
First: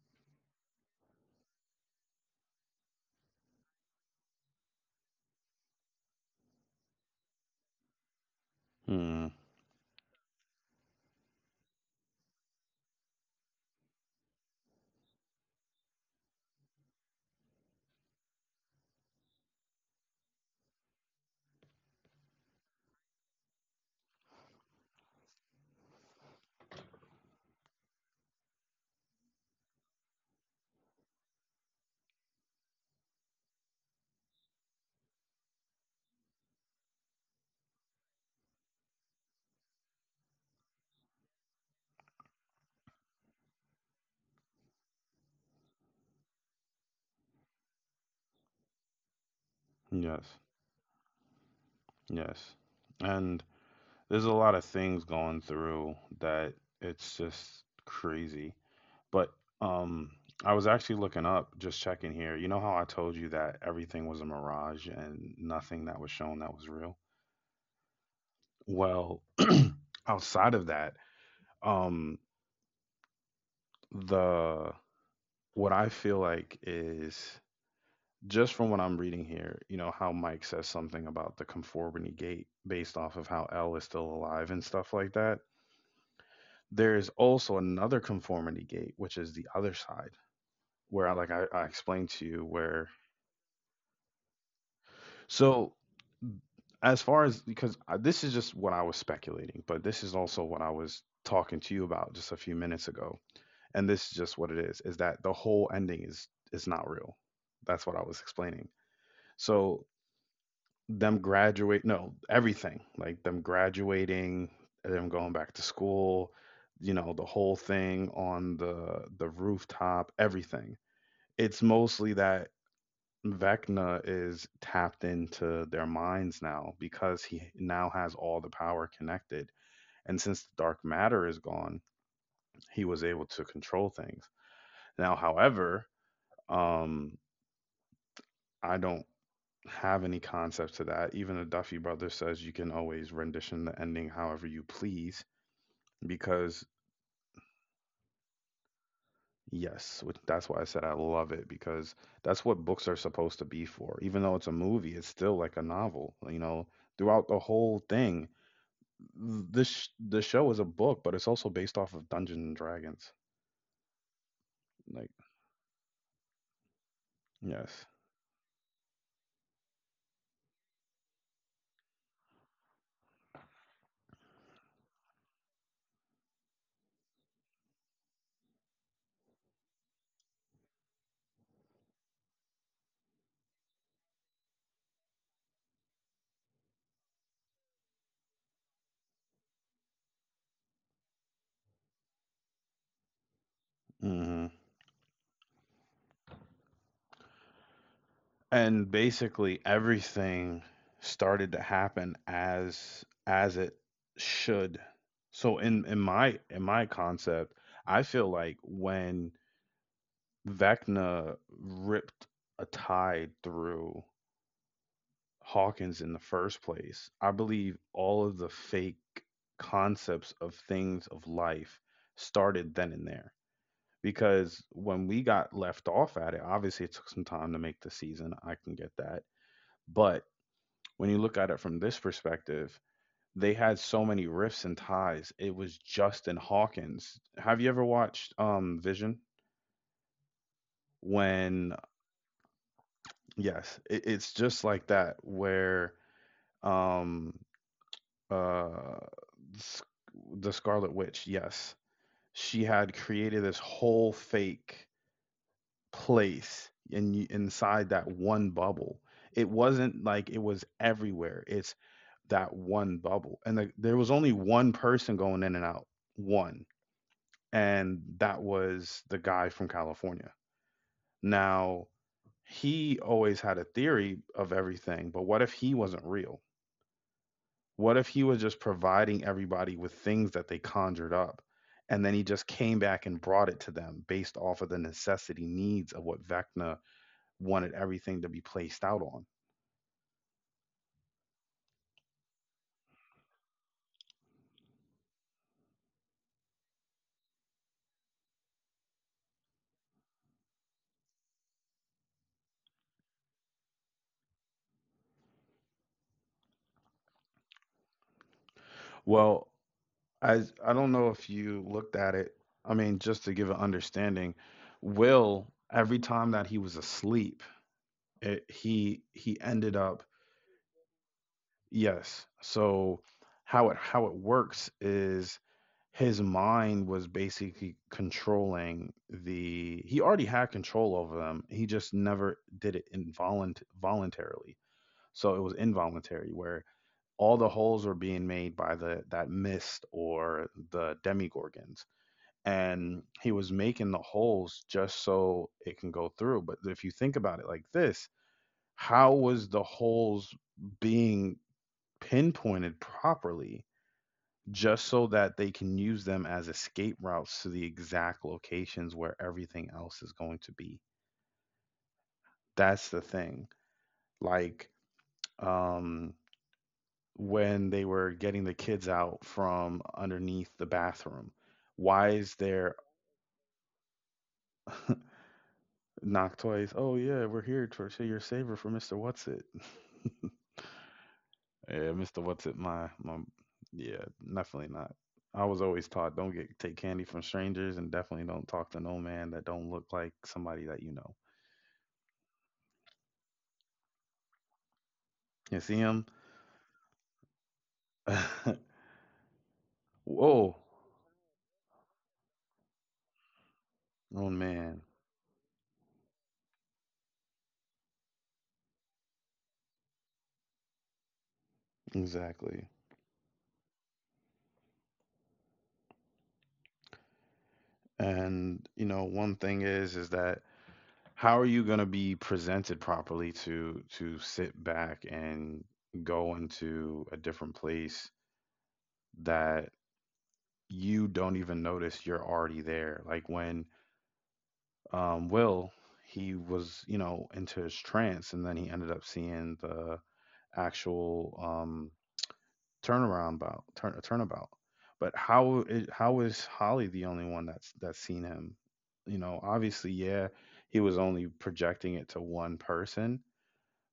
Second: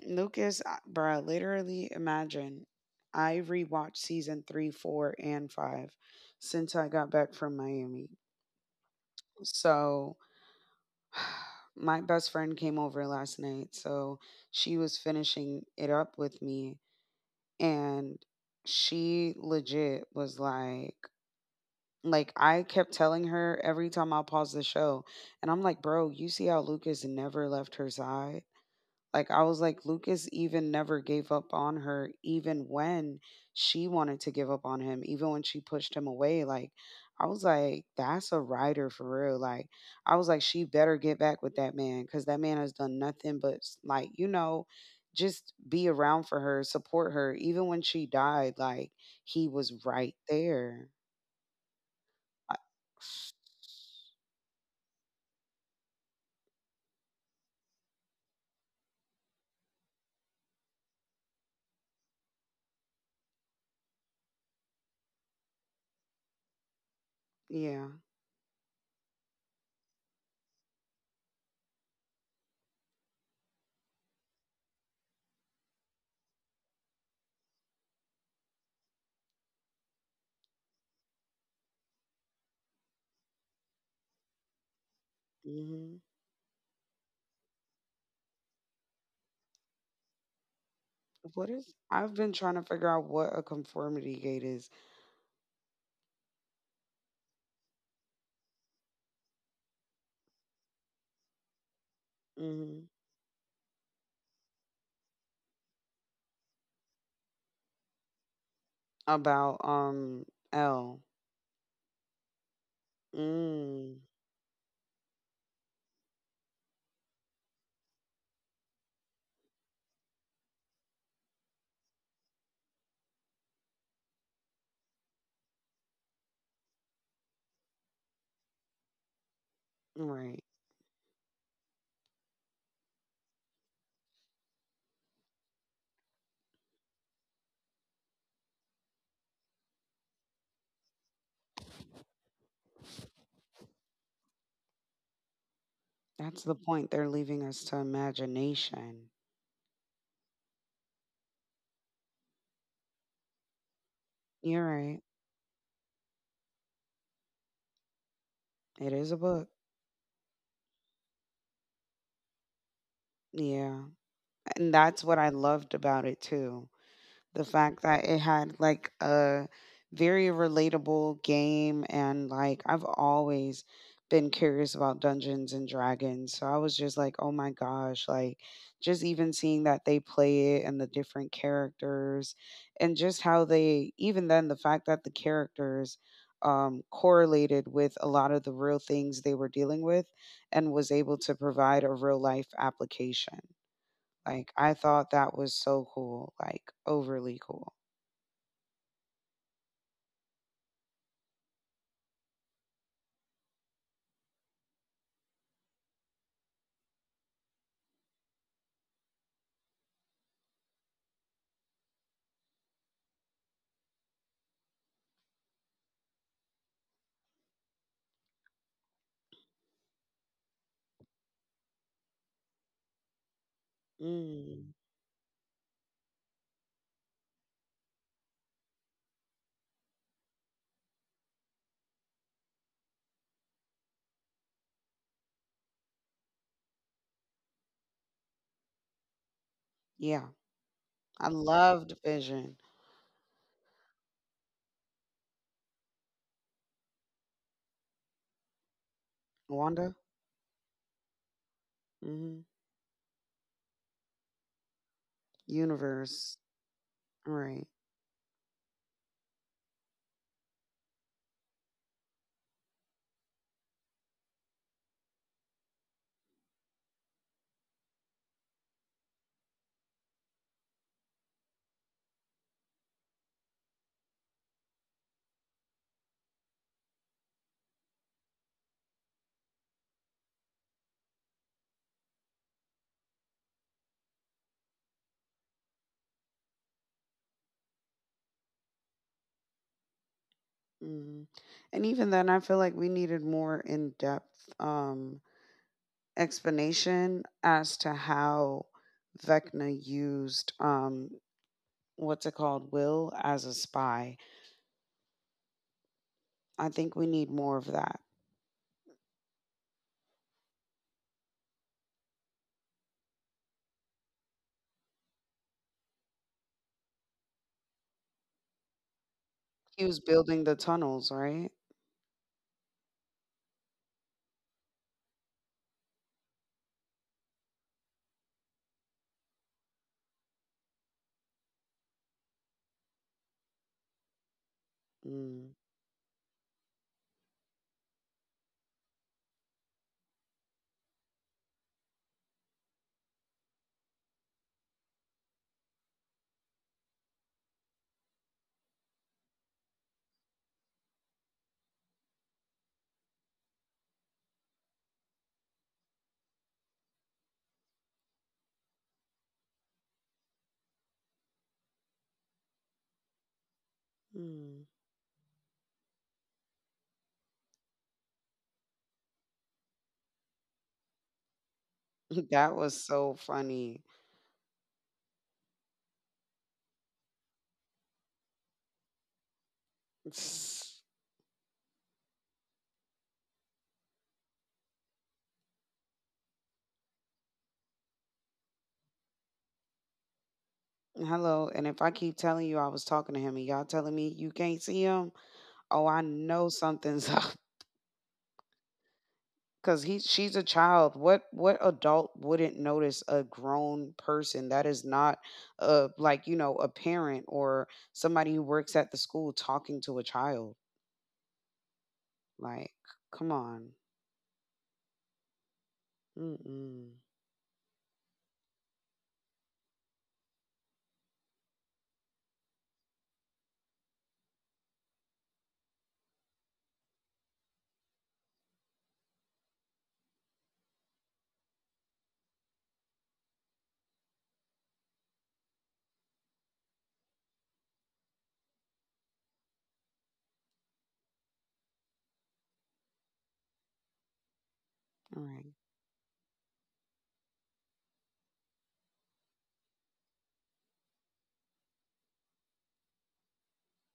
Lucas, bruh, literally imagine. I rewatched seasons 3, 4, and 5 since I got back from Miami.
Hmm.
So, my best friend came over last night. So, she was finishing it up with me, and she legit was like I kept telling her every time I paused the show, and I'm like, bro, you see how Lucas never left her side? Like I was like, Lucas even never gave up on her, even when she wanted to give up on him, even when she pushed him away. Like I was like, that's a rider for real. Like I was like, she better get back with that man because that man has done nothing but, like you know, just be around for her, support her, even when she died. Like he was right
Yes.
there.
Yes. And there's a lot of things going through that it's just crazy. But um, I was actually looking up, just checking here. You know how I told you that everything was a mirage and nothing that was shown that was real?
Yeah.
Well, outside of that, um, the what I feel like is just from what I'm reading here, you know, how Mike says something about the conformity gate based off of how L is still alive and stuff like that.
Mhm.
There is also another conformity gate, which is the other side, where I, like I,
What
I
is,
explained
I've
to
been
you,
trying to figure
where
out what a conformity gate is.
so as far as because I, this is just what I was speculating, but this is also what I was talking to you about just a few
Mhm.
minutes ago, and this is just what it is that the whole ending is not real. That's what I was explaining.
About
So
L.
them graduate, no, everything like them
Mm.
graduating, them going back to school, you know, the whole thing on the rooftop, everything. It's mostly that Vecna is tapped into their minds now because he now has all the power connected. And
Right.
since the dark matter is gone, he was able to control things. Now, however, um, I don't have any concept to that. Even the Duffy brother says you can always rendition the ending however you please
That's the
because
point. They're leaving us to imagination.
yes, which that's why I said I love it because that's what books are supposed to be for. Even though it's a
You're
movie,
right.
it's still like a novel, you know, throughout the whole thing.
It is a book.
The show is a book, but it's also based off of Dungeons and Dragons.
Yeah. And that's
Like,
what I loved about it too. The fact
yes.
that it had like a very relatable game, and like I've always been curious about Dungeons and Dragons. So I was just like, "Oh my gosh, like just even seeing that they play it and the different characters and just how they even then the fact that the characters correlated with a lot of the real things they were dealing with and was able to provide a real life application." Like,
Hmm.
I thought that was so cool, like, overly cool.
And basically everything started to happen as it should. So in my concept, I feel like when Vecna ripped a tie through Hawkins in the first place, I believe all of the fake concepts of things of life started then and there because
Mm,
when we got left off at it, obviously it took some time to make the season, I can get that, but when you look at it from this perspective, they had so many rifts and ties. It was Justin Hawkins. Have you ever watched Vision?
yeah, I
When
loved Vision.
yes, it's just like that where um uh
Wanda?
Sc- the Scarlet Witch, yes,
Mhm.
she had created this whole fake
Universe,
place in
right.
inside that one bubble. It wasn't like it was everywhere. It's that one bubble. And the, there was only one person going in and out, one. And that was the guy from California. Now, he always had a theory of everything, but what if he wasn't real? What if he was just providing everybody with things that they conjured up? And then he just came back and brought it to them based off of the necessity needs of what Vecna wanted everything to be placed out on.
Mhm. And even then, I feel like we needed more in-depth, explanation as to how Vecna used, what's it called? Will as a spy. I think we need more of that.
Well, as I don't know if you looked at it. I mean, just to give an understanding, Will every time that he was asleep, he ended
He was
up
building the tunnels, right?
yes. So how it works is his mind was basically controlling the he already had control over them, he just never did it involunt voluntarily. So it was
Mm.
involuntary where all the holes are being made by the that mist or the demigorgons and he was making the holes just so it can go through, but if you think about it like this, how was the holes being pinpointed properly just so that they can use them as escape routes to the exact locations where everything else is going to be? That's the thing.
Mm.
Like um when they were getting the kids out from underneath the bathroom. Why is
That
there
was so funny.
knock twice? Oh yeah, we're here to say your saver for Mr. What's It.
S-
Yeah, Mr. What's It, my yeah, definitely not. I was always taught don't get take candy from strangers and definitely don't talk to no man that don't look like somebody that you know.
Hello, and if I keep telling you I was talking to him and y'all telling me you can't see him,
You see
oh, I
him?
know something's up. Cause he, she's a
Whoa.
child. What adult wouldn't notice a grown
Oh
person that
man.
is not, like you know, a parent or somebody who works at the school talking to a child?
Exactly.
Like, come on. Mm-mm.
And you know, one thing is that how are you going to be presented properly to sit back and go into a different place that you don't even notice you're already there, like when Will, he was you know into his trance and then he ended up seeing the actual turnaround bout turn turnabout, but
All right,
how is Holly the only one that's seen him? You know obviously yeah he was only projecting it to one person,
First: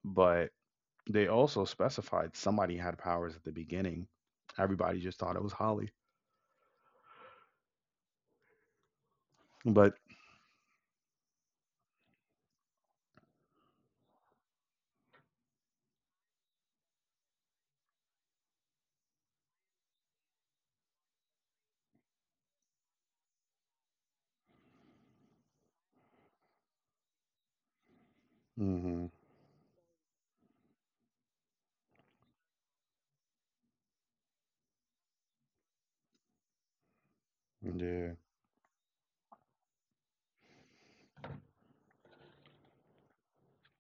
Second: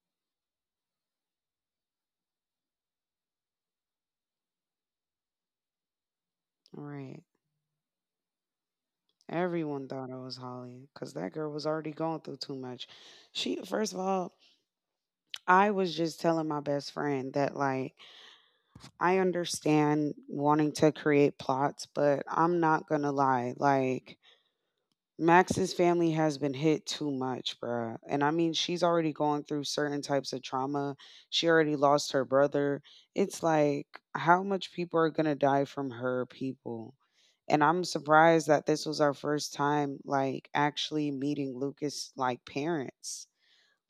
but they also specified somebody had powers at the beginning. Everybody just thought it was Holly.
all right. Everyone
But
thought I was Holly, cause that girl was already going through too much. She, first of all, I was just telling my best friend that, like, I understand wanting to create plots, but I'm not gonna lie. Like, Max's family has been hit too much, bruh. And I mean, she's
hmm
already going through certain types of trauma. She already lost her brother. It's like, how much people are gonna die from her people? And I'm
yeah.
surprised that this was our first time, like, actually meeting Lucas, like, parents.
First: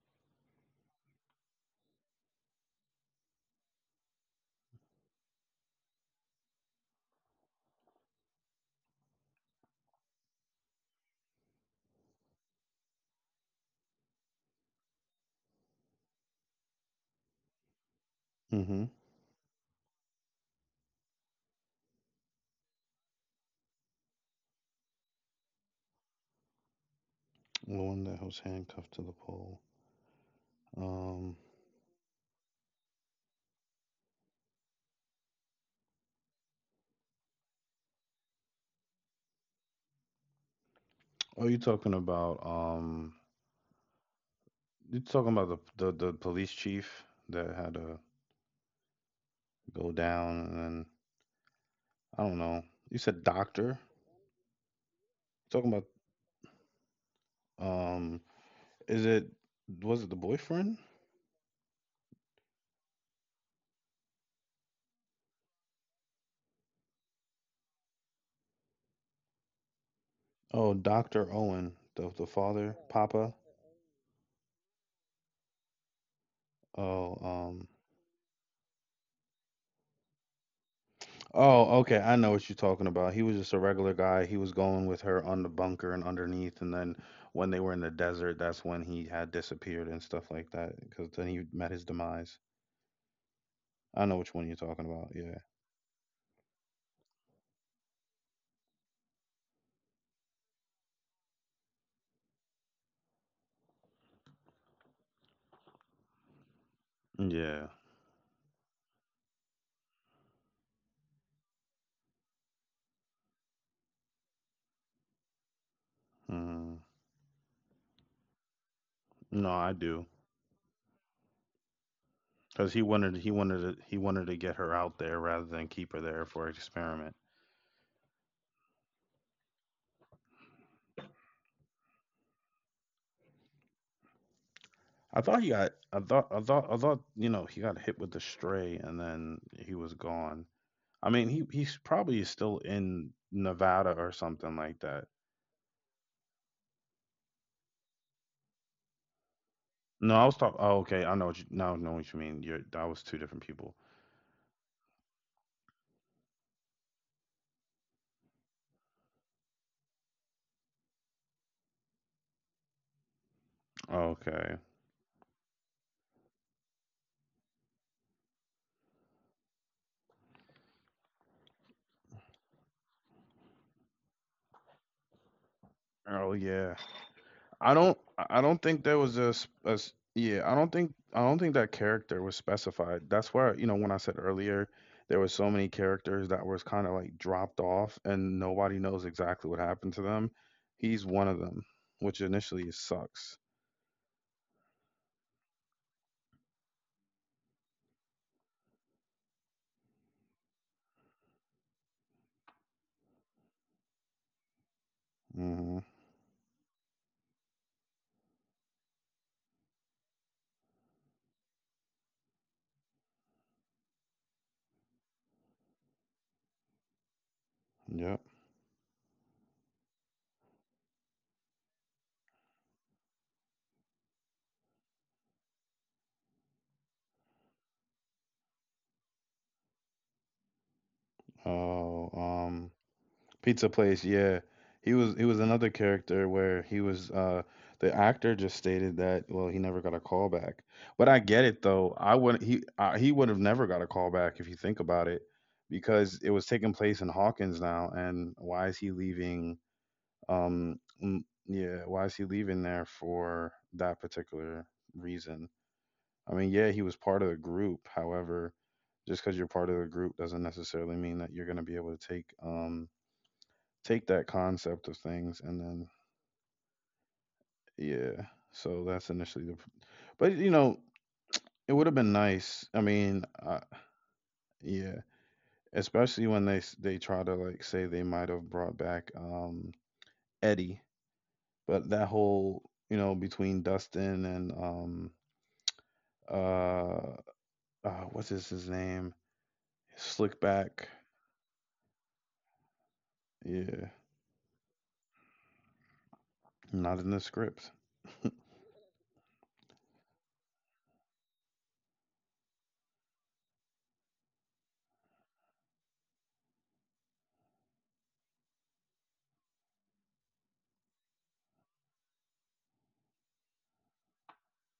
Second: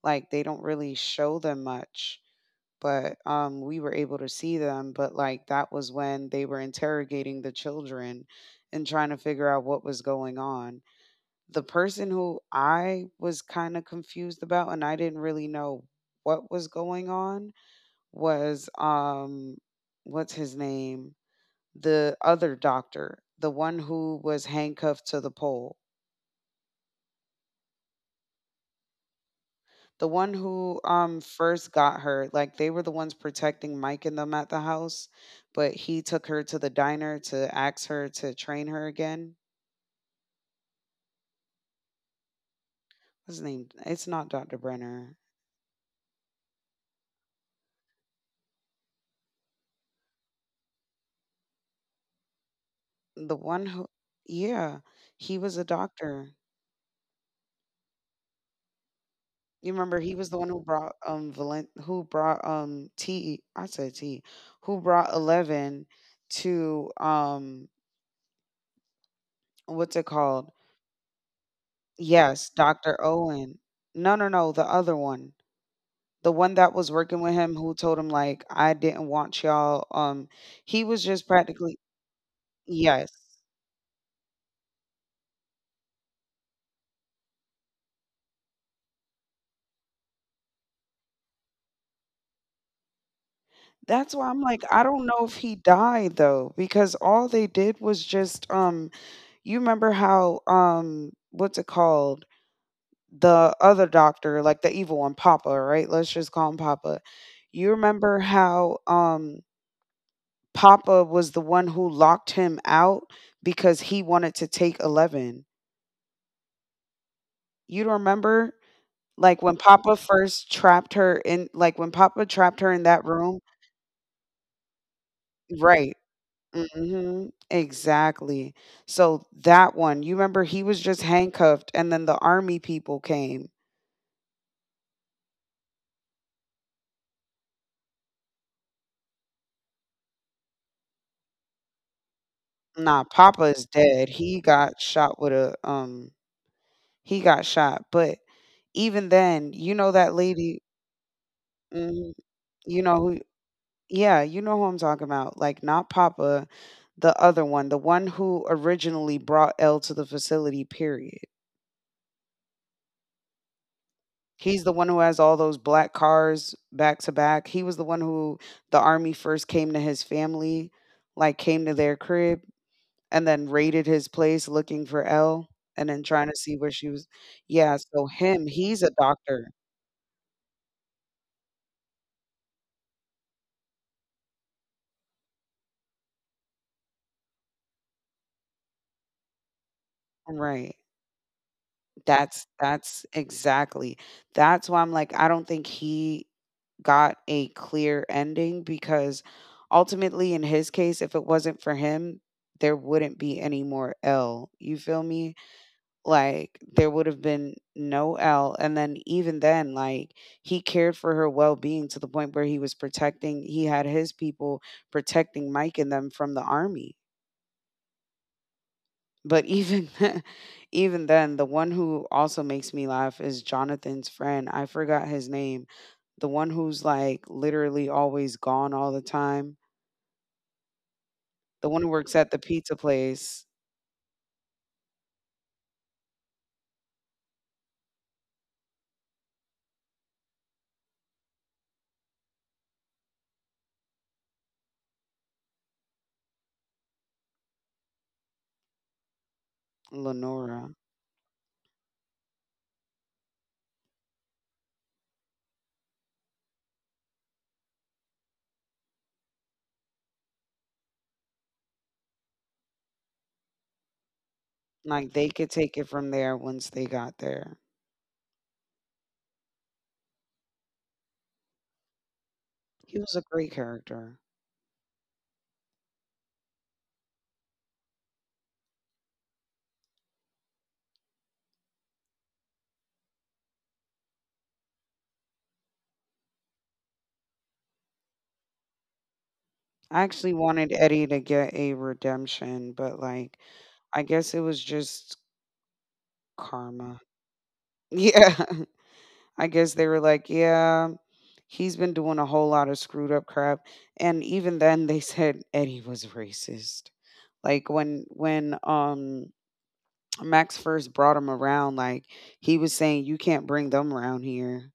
Like, they don't really show them much, but we were able to see them, but like that was when they were interrogating the children and trying to figure out what was going on. The person who I was kind of confused about and I didn't really know what was going on was
Hmm.
what's his name, the other doctor, the one who was handcuffed to the pole.
The one that was handcuffed to the pole.
The one who,
Um
first got her, like, they were the ones protecting Mike and them at the house, but he took her to the diner to ask her to train her again.
oh,
What's his name? It's not Dr. Brenner.
you talking about the police chief that had to go down and then I don't know. You
The
said
one
doctor?
who,
You're
yeah, he was a
talking about
doctor.
um is it
You remember
was
he
it the
was the one who
boyfriend?
brought Valen, who brought T E, I said T E, who brought 11 to what's it called?
Oh, Doctor Owen, the
Yes,
father,
Dr.
Papa.
Owen. No, no, no, the other one. The one that was
Oh,
working with him
um.
who told him like I didn't want y'all, he was just
Oh,
practically,
okay. I know what you're talking about.
yes.
He was just a regular guy. He was going with her on the bunker and underneath, and then when they were in the desert, that's when he had disappeared and stuff like that. Because then he met his demise. I know
That's
which
why
one
I'm
you're
like,
talking
I
about.
don't know
Yeah.
if he died, though, because all they did was just you remember how what's it called, the other doctor, like the evil one, Papa, right, let's just call him Papa.
Yeah.
You remember how Papa was the one who locked him out because he wanted to take 11.
Mm.
You don't remember?
No,
Like when
I
Papa
do.
first trapped her in, like when Papa trapped
Because
her
he
in that
wanted, he
room.
wanted, to, he wanted to get her out there rather than keep her
Right.
there for experiment.
Hmm. Exactly. So that one, you remember he was just handcuffed and then the army people came.
I thought he got, I thought, I thought, I thought, you know, he got hit with the stray, and then he was gone. I mean, he he's probably still
Nah,
in
Papa is
Nevada or
dead. He
something like
got
that.
shot with a he got shot. But even then, you know
No,
that
I was talking.
lady,
Oh, okay. I know what you now. I know what
mm,
you mean? You're that
you know
was two
who,
different people.
yeah, you know who I'm talking about. Like not Papa, the other one, the one who originally brought L to the facility, period.
Okay.
He's the one who has all those black cars back to back. He was the one who the army first came to his family, like came to their crib and then raided his place looking for L and then
Oh
trying to see
yeah.
where she was. Yeah, so
I
him,
don't think
he's
there
a
was a,
doctor.
yeah. I don't think that character was specified. That's why you know when I said earlier there were so many characters that was kind of like dropped off and nobody knows exactly what happened to them.
Right.
He's one of them, which
That's
initially
that's
sucks.
exactly. That's why I'm like, I don't think he got a clear ending because ultimately in his case if it wasn't for him there wouldn't be any more L. You feel me?
Mm-hmm.
Like there would have been no L. And then even then, like he cared for her well being to the point where he was protecting, he had his people protecting Mike and them from the army.
Yep.
But even, even then, the one who also makes me laugh is Jonathan's friend. I forgot his name. The one who's like literally always gone all the time. The one who
Oh.
works at the pizza place,
Pizza place, yeah. He was another character where he was the actor just stated that well he never got a call back. But I get it though. I wouldn't he I, he would have never got a call back if you think about it because it was taking place in Hawkins now, and why is he leaving
Lenora.
um mm, yeah, why is he leaving there for that particular reason? I mean, yeah, he was part of the group. However, just because you're part of the group doesn't necessarily mean that you're going to be able to take take that concept of
Like they
things
could
and
take
then
it from there once they got there.
yeah, so that's initially the but you know it would have been nice, I
He was
mean
a great character.
yeah, especially when they they try to like say they might have brought back Eddie, but that whole you know between Dustin and uh, what's his name,
I actually wanted
Slickback.
Eddie to get a redemption, but like
Yeah,
I guess it was just
not
karma.
in the script.
Yeah. I guess they were like, yeah, he's been doing a whole lot of screwed up crap. And even then they said Eddie was racist. Like when Max first brought him around, like he was saying you can't bring them around here.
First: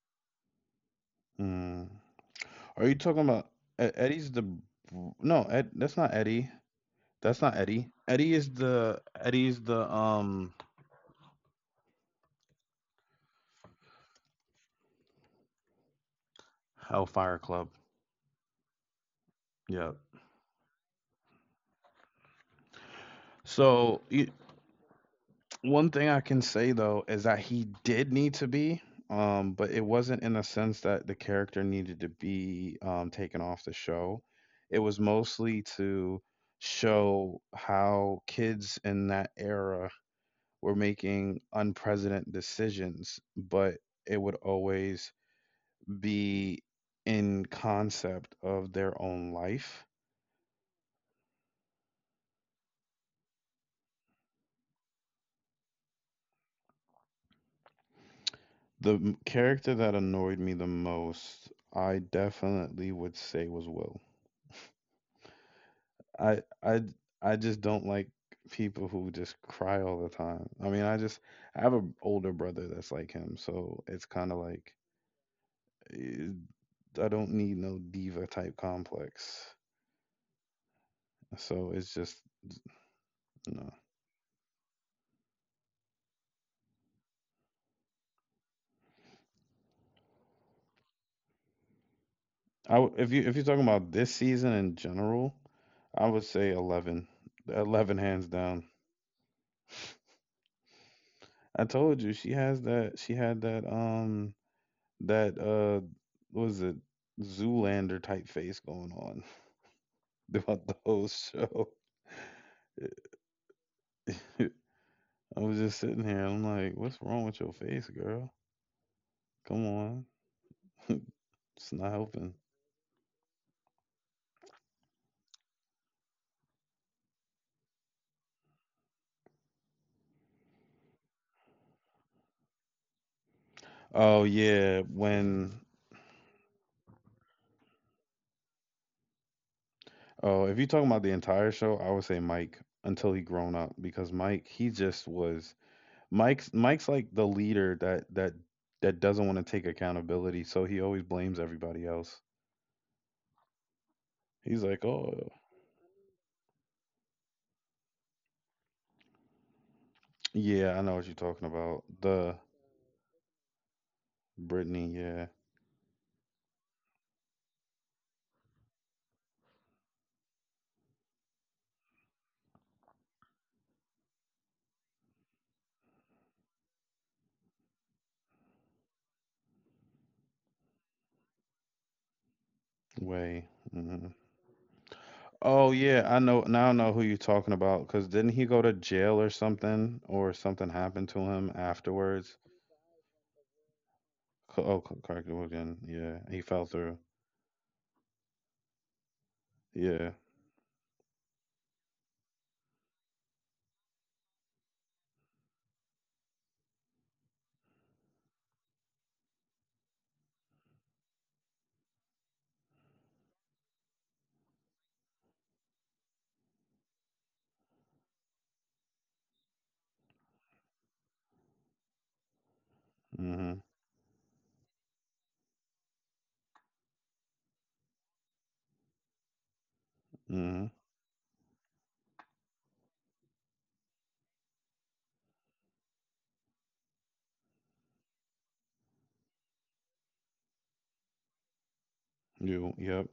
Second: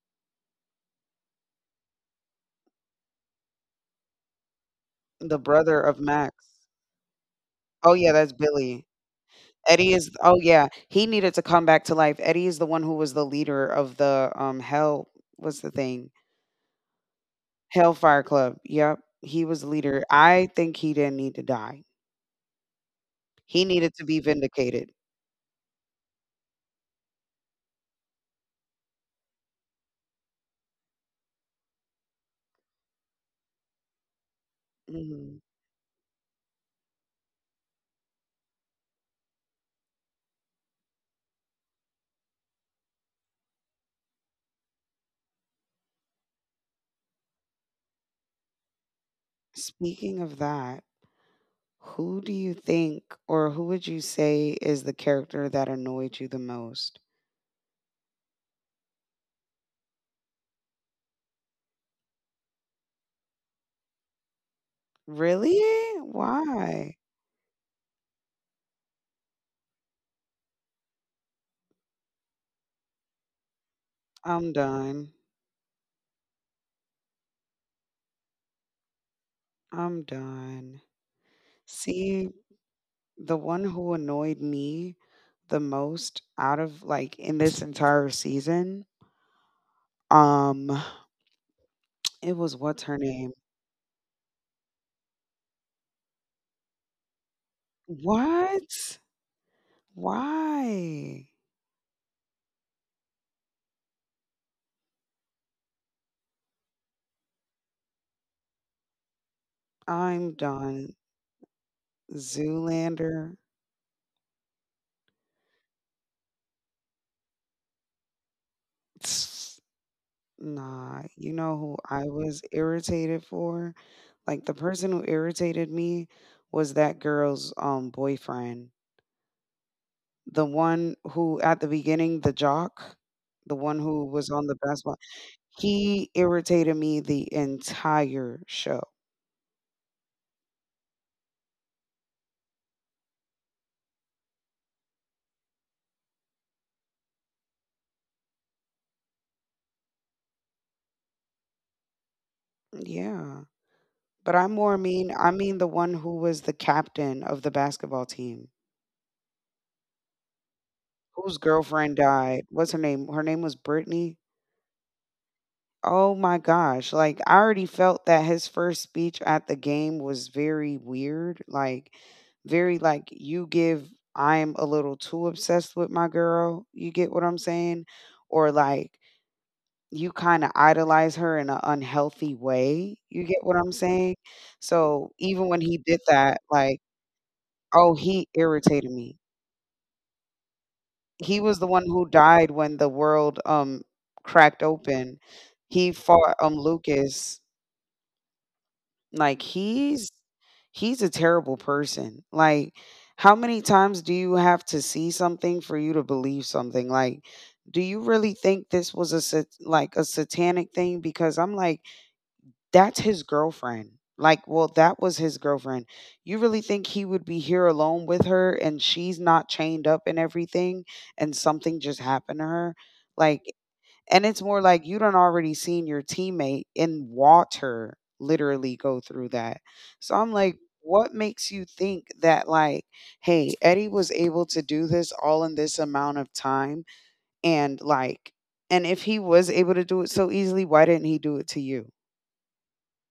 Mm. Are you talking about Eddie's the
The
no, ed,
brother
that's
of
not
Max.
Eddie. That's not Eddie.
Oh yeah, that's
Eddie is
Billy.
the Eddie's the
Eddie is, oh yeah, he needed to come back to life. Eddie is the one who was the leader of the hell, what's the thing?
Hellfire Club.
Hellfire Club. Yep. He was the
Yeah.
leader. I think he didn't need to die. He needed
So
to be
y-
vindicated.
One thing I can say though is that he did need to be, but it wasn't in the sense that the character needed to be taken off the show. It was
Mhm.
mostly to show how kids in that era were making unprecedented decisions, but it would always be in concept of their own life.
Speaking of that, who do you think or who would you say is the character that annoyed you the most?
Character that annoyed me the most, I definitely would say was Will.
Really?
I, I,
Why?
I just don't like people who just cry all the time. I have an older brother that's like him, so it's kind of
I'm
like
done.
eh, I don't need no diva type complex.
I'm done.
So it's just
See, the one
no.
who annoyed me the most out of like in this entire season, um, it was what's her
If you
name?
if you're talking about this season in general, I would say 11. 11 hands down.
What? Why?
I told you she had that that uh what was it, Zoolander type face going on
I'm
throughout the
done.
whole show.
Zoolander.
I was just sitting here I'm like, what's wrong with your face, girl?
Tss,
Come on.
nah, you know
It's
who
not
I
helping.
was irritated for? Like the person who irritated me was that girl's boyfriend. The one who at the beginning, the jock, the one who
Oh
was on the
yeah,
basketball.
when
He irritated me the entire show.
oh if you're talking about the entire show, I would say Mike until he grown up because Mike he just was Mike's Mike's like the leader that doesn't want to take accountability, so he always blames everybody else.
Yeah. But I
He's
more
like,
mean,
"Oh,
I mean the one who was the captain of the basketball team,
yeah, I know what you're
whose
talking about.
girlfriend
The
died. What's her name? Her name was Brittany.
Brittany, yeah,
Oh my gosh. Like I already felt that his first speech at the game was very weird. Like very like, you give I'm a little too obsessed with my girl. You get what I'm saying? Or like you kinda idolize her in an unhealthy way, you get
way.
what I'm
hmm
saying? So, even when
Oh
he did
yeah, I
that,
know. Now I
like,
know who you're talking about.
oh,
Cause
he
didn't he go to
irritated me.
jail or something happened to
He
him
was the one who
afterwards?
died when the world, cracked open.
Correct again.
He
Yeah,
fought,
he fell through.
Lucas. Like, he's
Yeah.
he's a terrible person. Like, how many times do you have to see something for you to believe something? Like, do you really think this was a a satanic thing? Because I'm like, that's his girlfriend. Like, well, that was his girlfriend. You really think he would be here alone with her and she's not chained up and everything and something just happened to her? Like,
Mm-hmm.
and it's more like you done already seen your teammate in water literally go through that. So I'm like,
Mm-hmm.
what makes you think that, like, hey, Eddie was able to do this all in this amount of time and, like, and if he was able to do it so easily, why didn't he do it to you?
You. Yep.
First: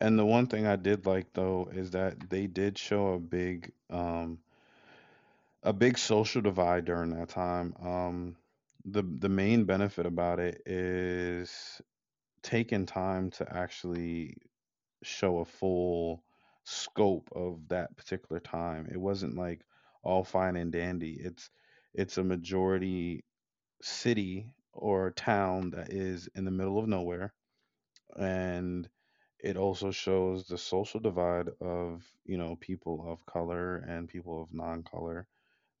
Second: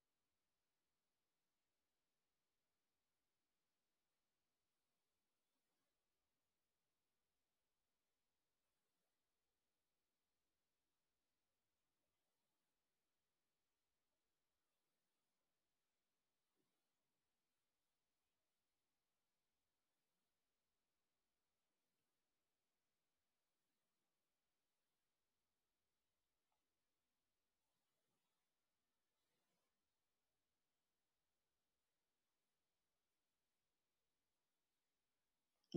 And the one thing I did like though is that they did show a big social divide during that time. The main benefit about it is taking time to actually show a full scope of that particular time. It wasn't like all fine and dandy. It's a majority city or town that is in the middle of nowhere, and it also shows the social divide of, you know, people of color and people of non-color,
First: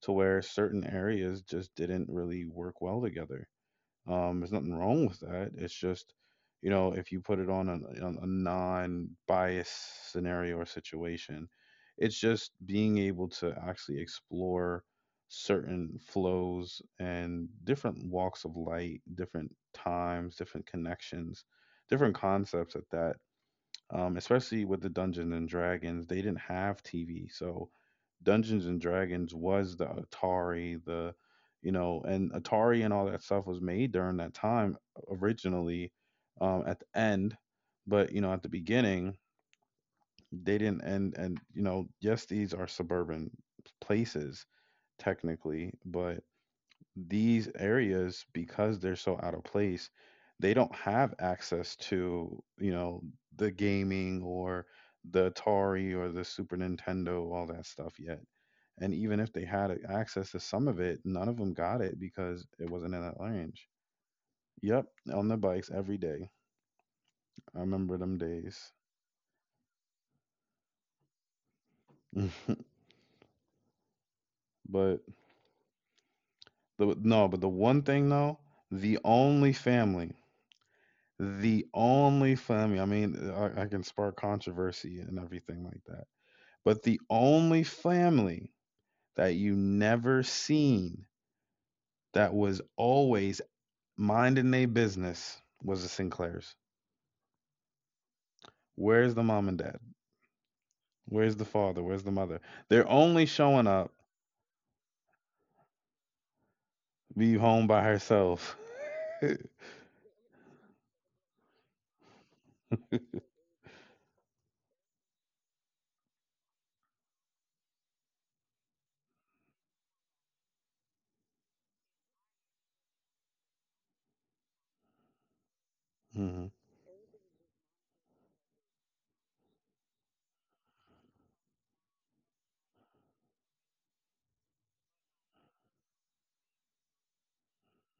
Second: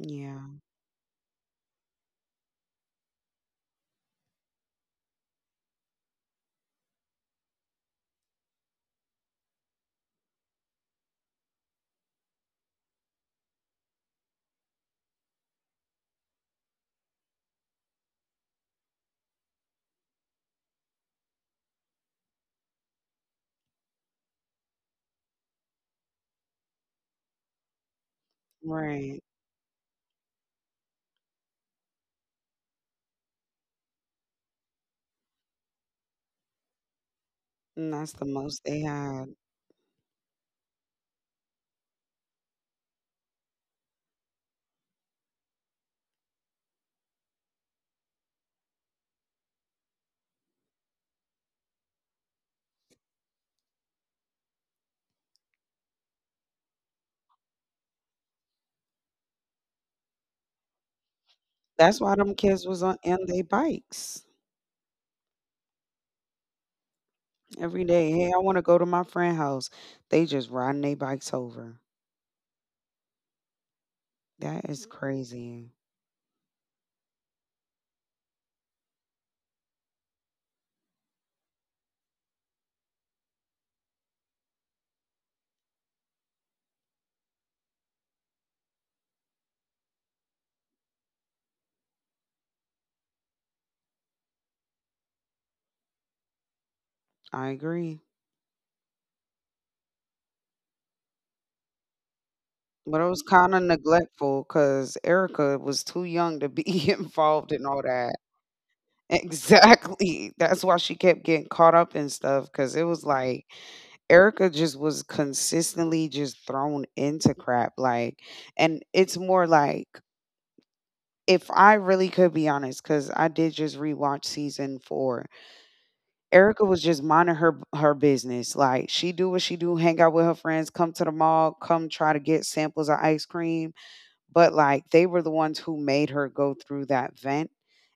to where certain areas just didn't really work well together. There's nothing wrong with that. It's just, you know, if you put it on a non-biased scenario or situation, it's just being able to actually explore certain flows and different walks of light, different times, different connections, different concepts at that. Especially with the Dungeons and Dragons. They didn't have TV, so Dungeons and
Right,
Dragons was the Atari, the, you know, and Atari and all that stuff was made during that time originally. At the end,
and that's
but
the
you know, at the
most they
beginning
had.
they didn't. And you know, yes, these are suburban places technically, but these areas, because they're so out of place, they don't have access to, you know, the gaming or the atari or the super nintendo, all that stuff yet. And even if they access to some of it, none of them got it
That's why them
because
kids
it
was
wasn't
on
in that
in they
range.
bikes
Yep, on the bikes every day. I
every
remember
day.
them
"Hey, I wanna
days.
go to my friend house." They just riding they bikes over. That is
But
crazy.
the no but the one thing though, the only family the only family, I mean, I can spark controversy and everything like that, but the only family that you never seen, that was always minding their business, was the Sinclairs.
I agree.
Where's the mom and dad? Where's the father? Where's the mother? They're
But it
only
was kinda
showing
neglectful
up,
neglectful because Erica was too young to be
be
involved
home
in
by
all that.
herself. mm
Exactly. That's why she kept getting caught up in stuff because it was like Erica just was consistently just thrown into crap, like and it's more like, if I really could be honest, because I did just rewatch season 4.
mhm.
Erica was just minding her business. Like she do what she do, hang out with her friends, come to the mall, come try to get samples of ice cream. But like they were the ones who made her go through that vent,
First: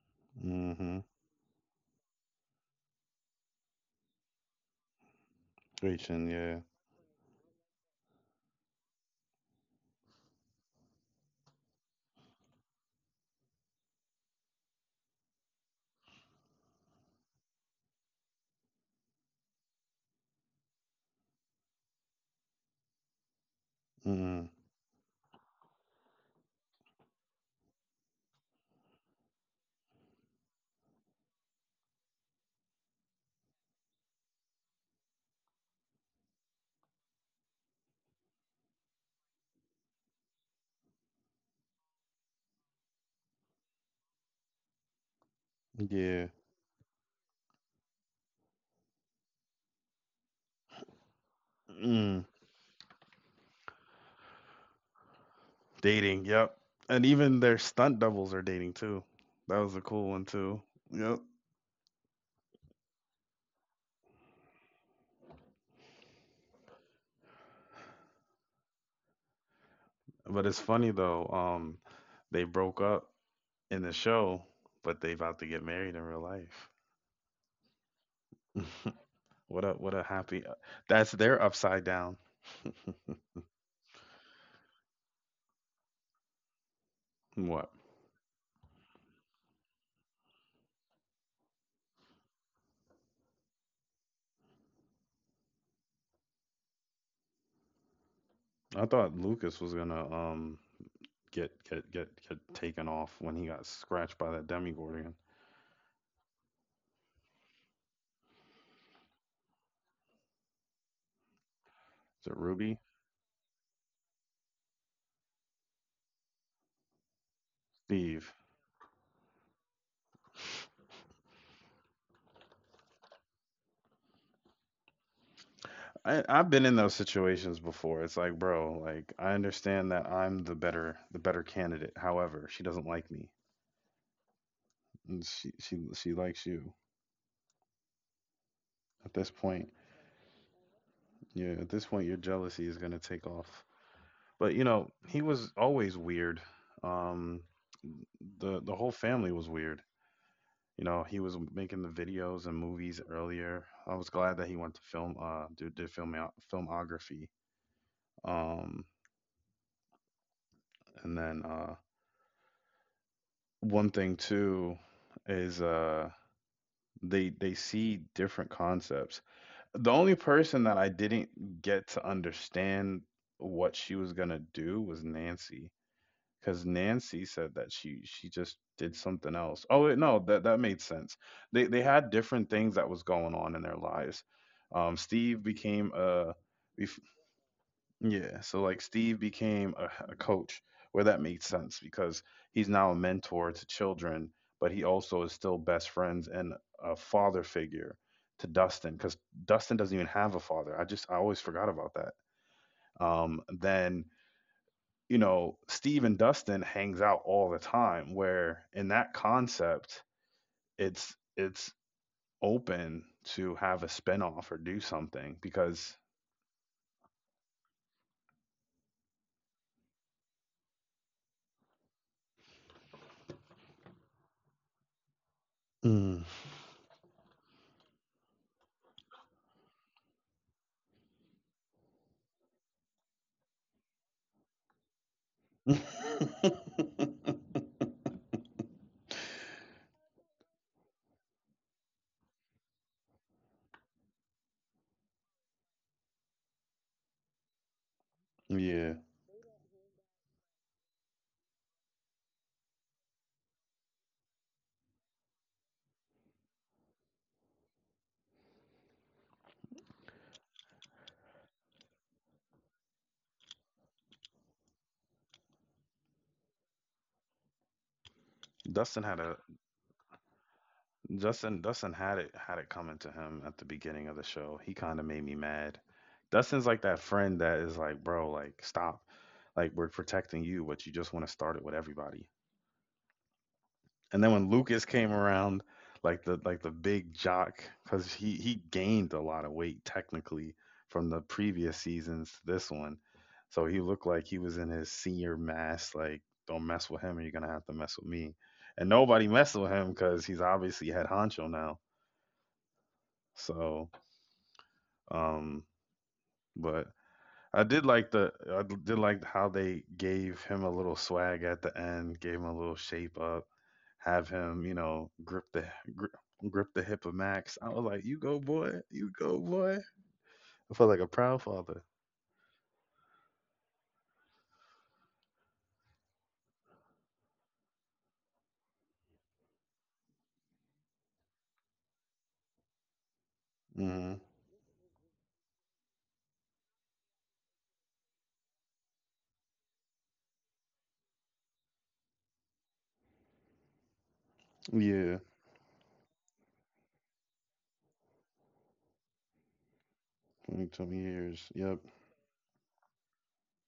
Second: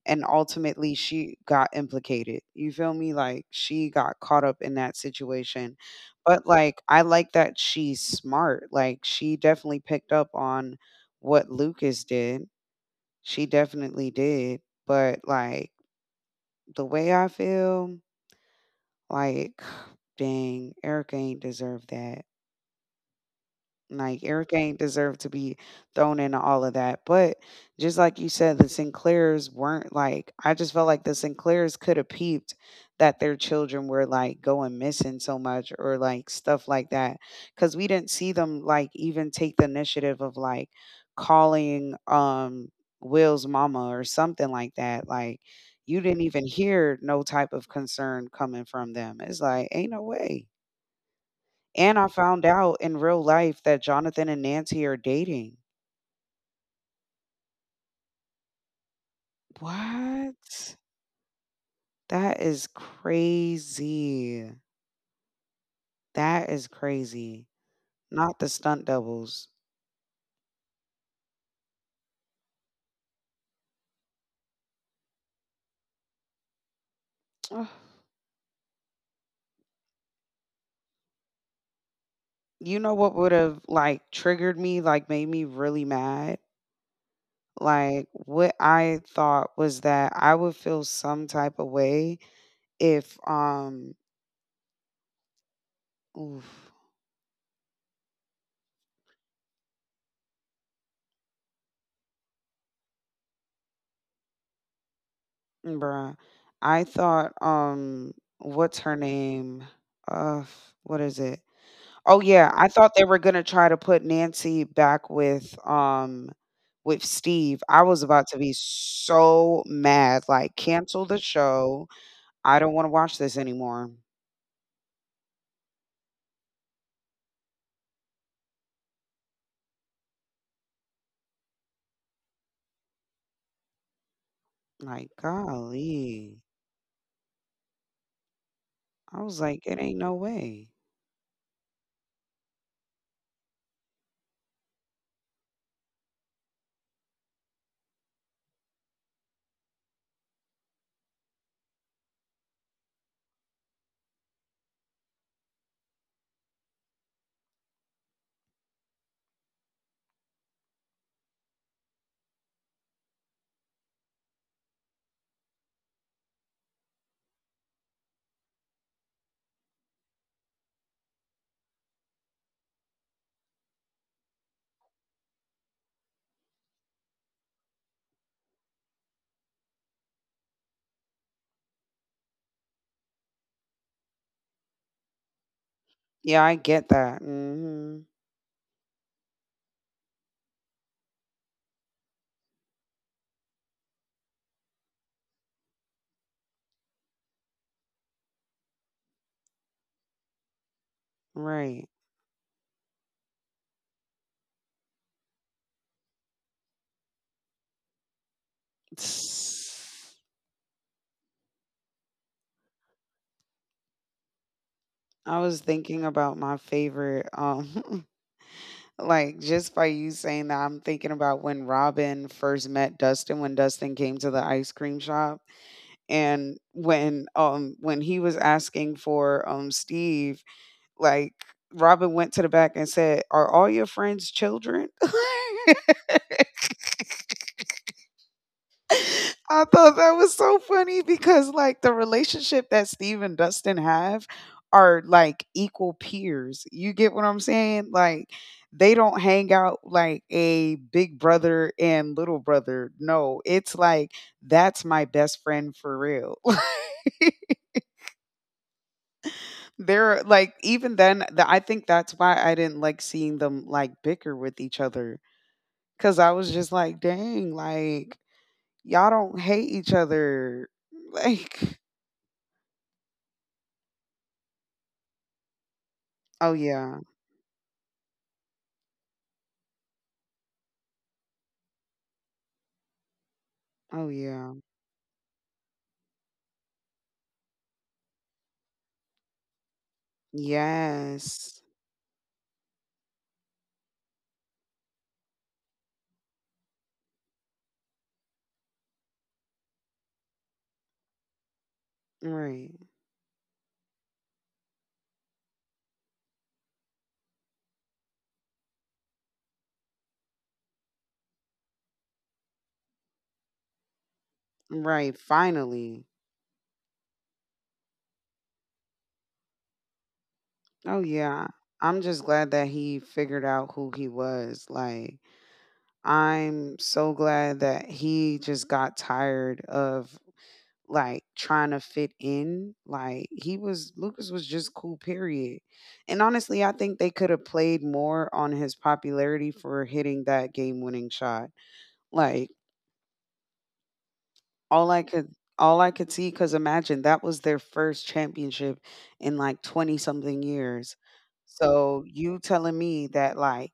and ultimately
Mhm.
she got implicated. You feel me? Like she got caught up in that situation.
Reaching,
But
yeah.
like I like that she's smart. Like she definitely picked up on what Lucas did, she definitely did, but, like, the way I feel, like, dang, Erica ain't deserve that. Like Eric
Mm.
ain't deserve to be thrown into all of that. But just like you said, the Sinclairs weren't, like, I just felt like the Sinclairs could have peeped that their children were like going missing so much or like stuff like that. Cause we didn't see them like even take the initiative of like calling Will's mama or something like that. Like you didn't
Yeah.
even hear no type of concern coming from them. It's like, ain't no way. And I
Mm.
found out in real life that Jonathan and Nancy are dating.
Dating, yep. And even their stunt doubles are dating too. That was a cool one too.
What?
Yep.
That is crazy. That is crazy. Not the stunt doubles.
But it's funny though, they broke up in the show, but they about to get married in real life.
Ugh.
What a happy That's their upside down.
You know what would have like triggered me, like made me really mad?
What?
Like what I thought was that I would feel some type of way if oof,
I thought Lucas was gonna get taken off when he got scratched by that demigorgon. Is
bruh. I thought what's her name? Uh what is it? Oh,
it
yeah, I
Ruby?
thought they were gonna try to put Nancy back with Steve. I was about
Steve.
to be so mad, like, "Cancel the show. I don't wanna watch this anymore."
I've been in those situations before. It's like, bro, like, I understand that I'm the better candidate. However, she doesn't like me.
Like,
And she she
golly.
likes you. At
I
this
was like,
point,
"It ain't no way."
yeah, at this point your jealousy is gonna take off. But you know, he was always weird. Um the whole family was weird. You know, he was making the videos and movies earlier. I was glad that he went to film do did film filmography. Um and then One thing too is they see different concepts. The only person that I didn't get to understand what she was gonna do was Nancy, because Nancy said that she just did something else. Oh wait, no, that made sense. They had different things that was going on in their lives. Steve became a
Yeah, I get that. Mhm.
yeah, so like Steve became a coach, where that made sense because he's now a mentor to children, but he also is still best friends and a father figure to Dustin because Dustin doesn't even have a father. I just I always forgot
Right.
about that. Then you know Steve and Dustin hangs out all the time, where in that concept
S-
it's open to have a spinoff or do
I
something
was
because,
thinking about my favorite, like, just by you saying that, I'm thinking about when Robin first met Dustin, when Dustin came to the ice cream shop.
mm,
And when he was asking for Steve, like, Robin went to the back and said, "Are all your friends children?" I thought that was so funny because like the relationship that Steve and Dustin have are like equal peers. You get what I'm saying? Like they
yeah.
don't hang out like a big brother and little brother. No, it's like that's my best friend for real. They're like even then the, I think that's why I didn't like seeing them like bicker with each other cuz I was just like dang like y'all
Dustin had
don't
a
hate each other
Justin.
like.
Dustin had it coming to him at the beginning of the show. He kind of made me mad.
Oh
Dustin's like
yeah.
that friend that is like, bro, like, stop. Like, we're protecting you, but you just want to start it with everybody.
Oh
And then when
yeah.
Lucas came around, the big jock, because he gained a lot of weight technically from the
Yes.
previous seasons to this one, so he looked like he was in his senior mass. Like, don't mess with him, or you're gonna have to mess with me. And nobody messed with him because he's obviously had honcho now.
Right.
So, um, but I did like how they gave him a little swag at the end, gave him a little shape up, have him, you
Right.
know, grip the
Finally.
grip, grip the hip of Max. I was like, you go boy, you go boy. I felt
Oh
like a
yeah.
proud father.
I'm just glad that he figured out who he was, like, I'm so glad that he just got tired of like trying to fit in. Like he was,
hmm
Lucas was just cool, period. And honestly, I think they could have played more on his popularity for hitting that game winning shot. Like all I
Yeah,
could all I could see cuz imagine that was their first championship in like 20 something years.
20 years. Yep.
So you telling me that like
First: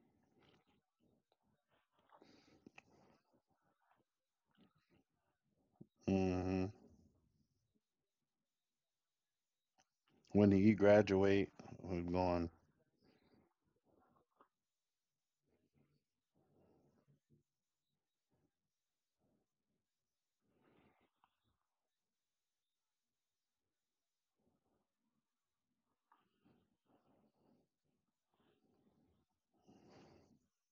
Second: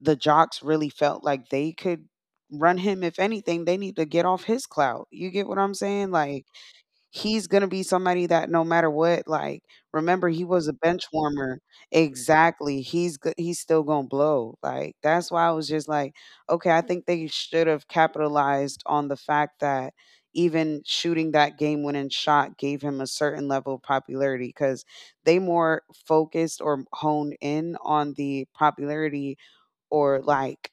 the jocks really felt like they could run him, if anything they need to get off his clout. You get what I'm saying? Like
hmm
he's gonna be somebody that no matter what, like, remember he
When did
was a
he
bench
graduate,
warmer.
we're gone.
Exactly. He's good. He's still gonna blow. Like that's why I was just like, okay, I think they should have capitalized on the fact that even shooting that game winning shot gave him a certain level of popularity because they more focused or honed in on the popularity or like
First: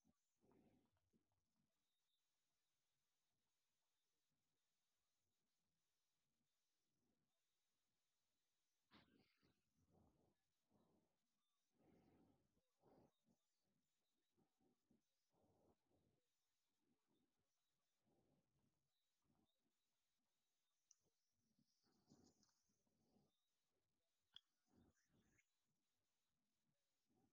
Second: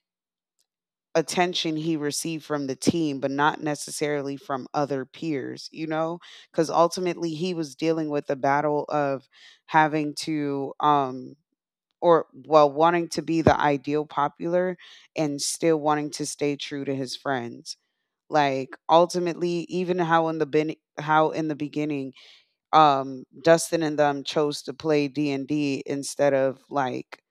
attention he received from the team, but not necessarily from other peers, you know? Because ultimately he was dealing with the battle of having to, or well, wanting to be the ideal popular and still wanting to stay true to his friends. Like ultimately, even how in the how in the beginning, Dustin and them chose to play D&D instead of like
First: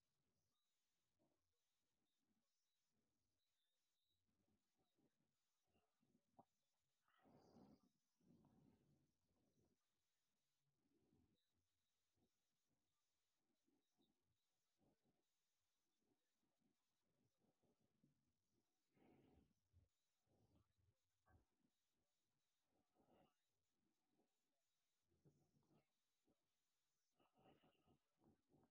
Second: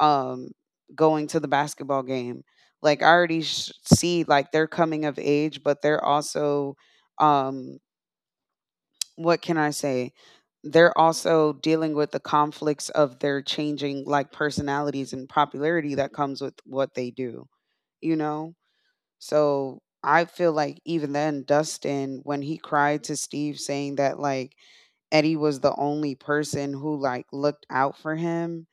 um, going to the basketball game. Like I already see like they're coming of age, but they're also, um, what can I say? They're also dealing with the conflicts of their changing like personalities and popularity that comes with what they do, you know? So I feel like even then Dustin, when he cried to Steve saying that like Eddie was the only person who like looked out for him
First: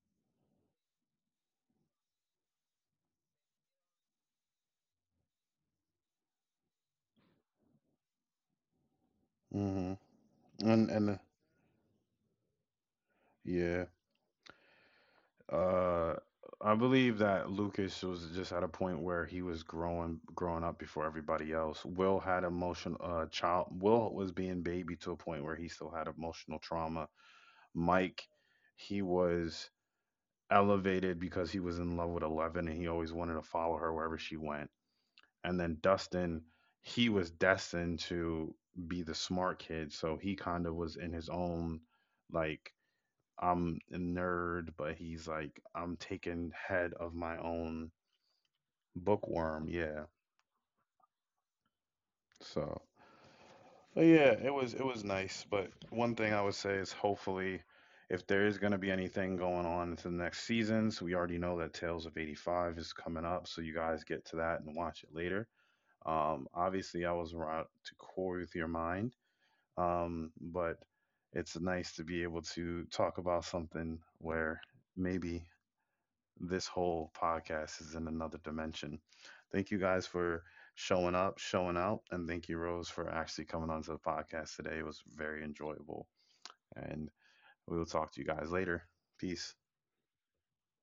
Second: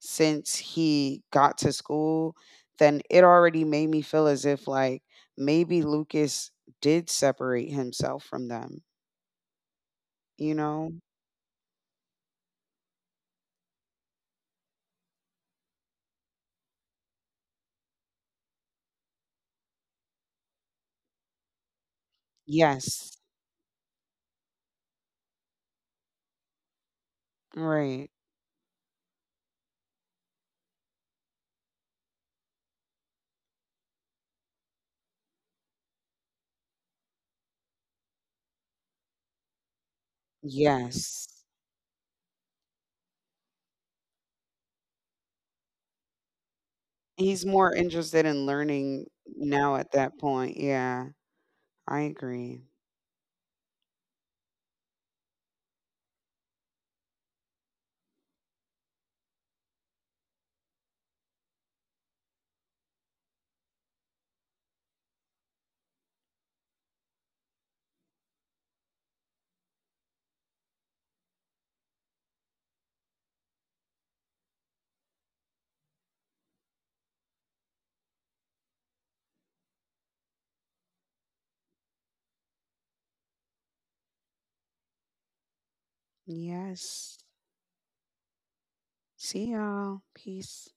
since he got to school, then it already made me feel as if like maybe Lucas did separate himself from them,
Hmm
you know?
And yeah. Uh, I believe that Lucas was just at a point where he was growing up before everybody else. Will had emotional
Yes.
child. Will was being baby to a point where he still had emotional trauma.
Right.
Mike, he was elevated because he was in love with Eleven and he always wanted to follow her wherever she went. And then Dustin, he was destined to be the smart kid, so he kind of was in his
Yes.
own, like, I'm a nerd, but he's like, I'm taking head of my
He's more
own
interested in learning
bookworm.
now at
Yeah.
that point. Yeah, I agree.
So, but yeah, it was nice. But one thing I would say is, hopefully, if there is going to be anything going on into the next seasons, we already know that Tales of '85 is coming up, so you guys get to that and watch it later. Obviously, I was route to core with your mind, but it's nice to be able to talk about something where maybe this whole podcast is in another dimension. Thank you guys for showing up, showing out, and thank you, Rose, for actually coming onto the podcast today. It was very enjoyable. And
Yes.
we will talk to you guys later.
See
Peace.
y'all. Peace.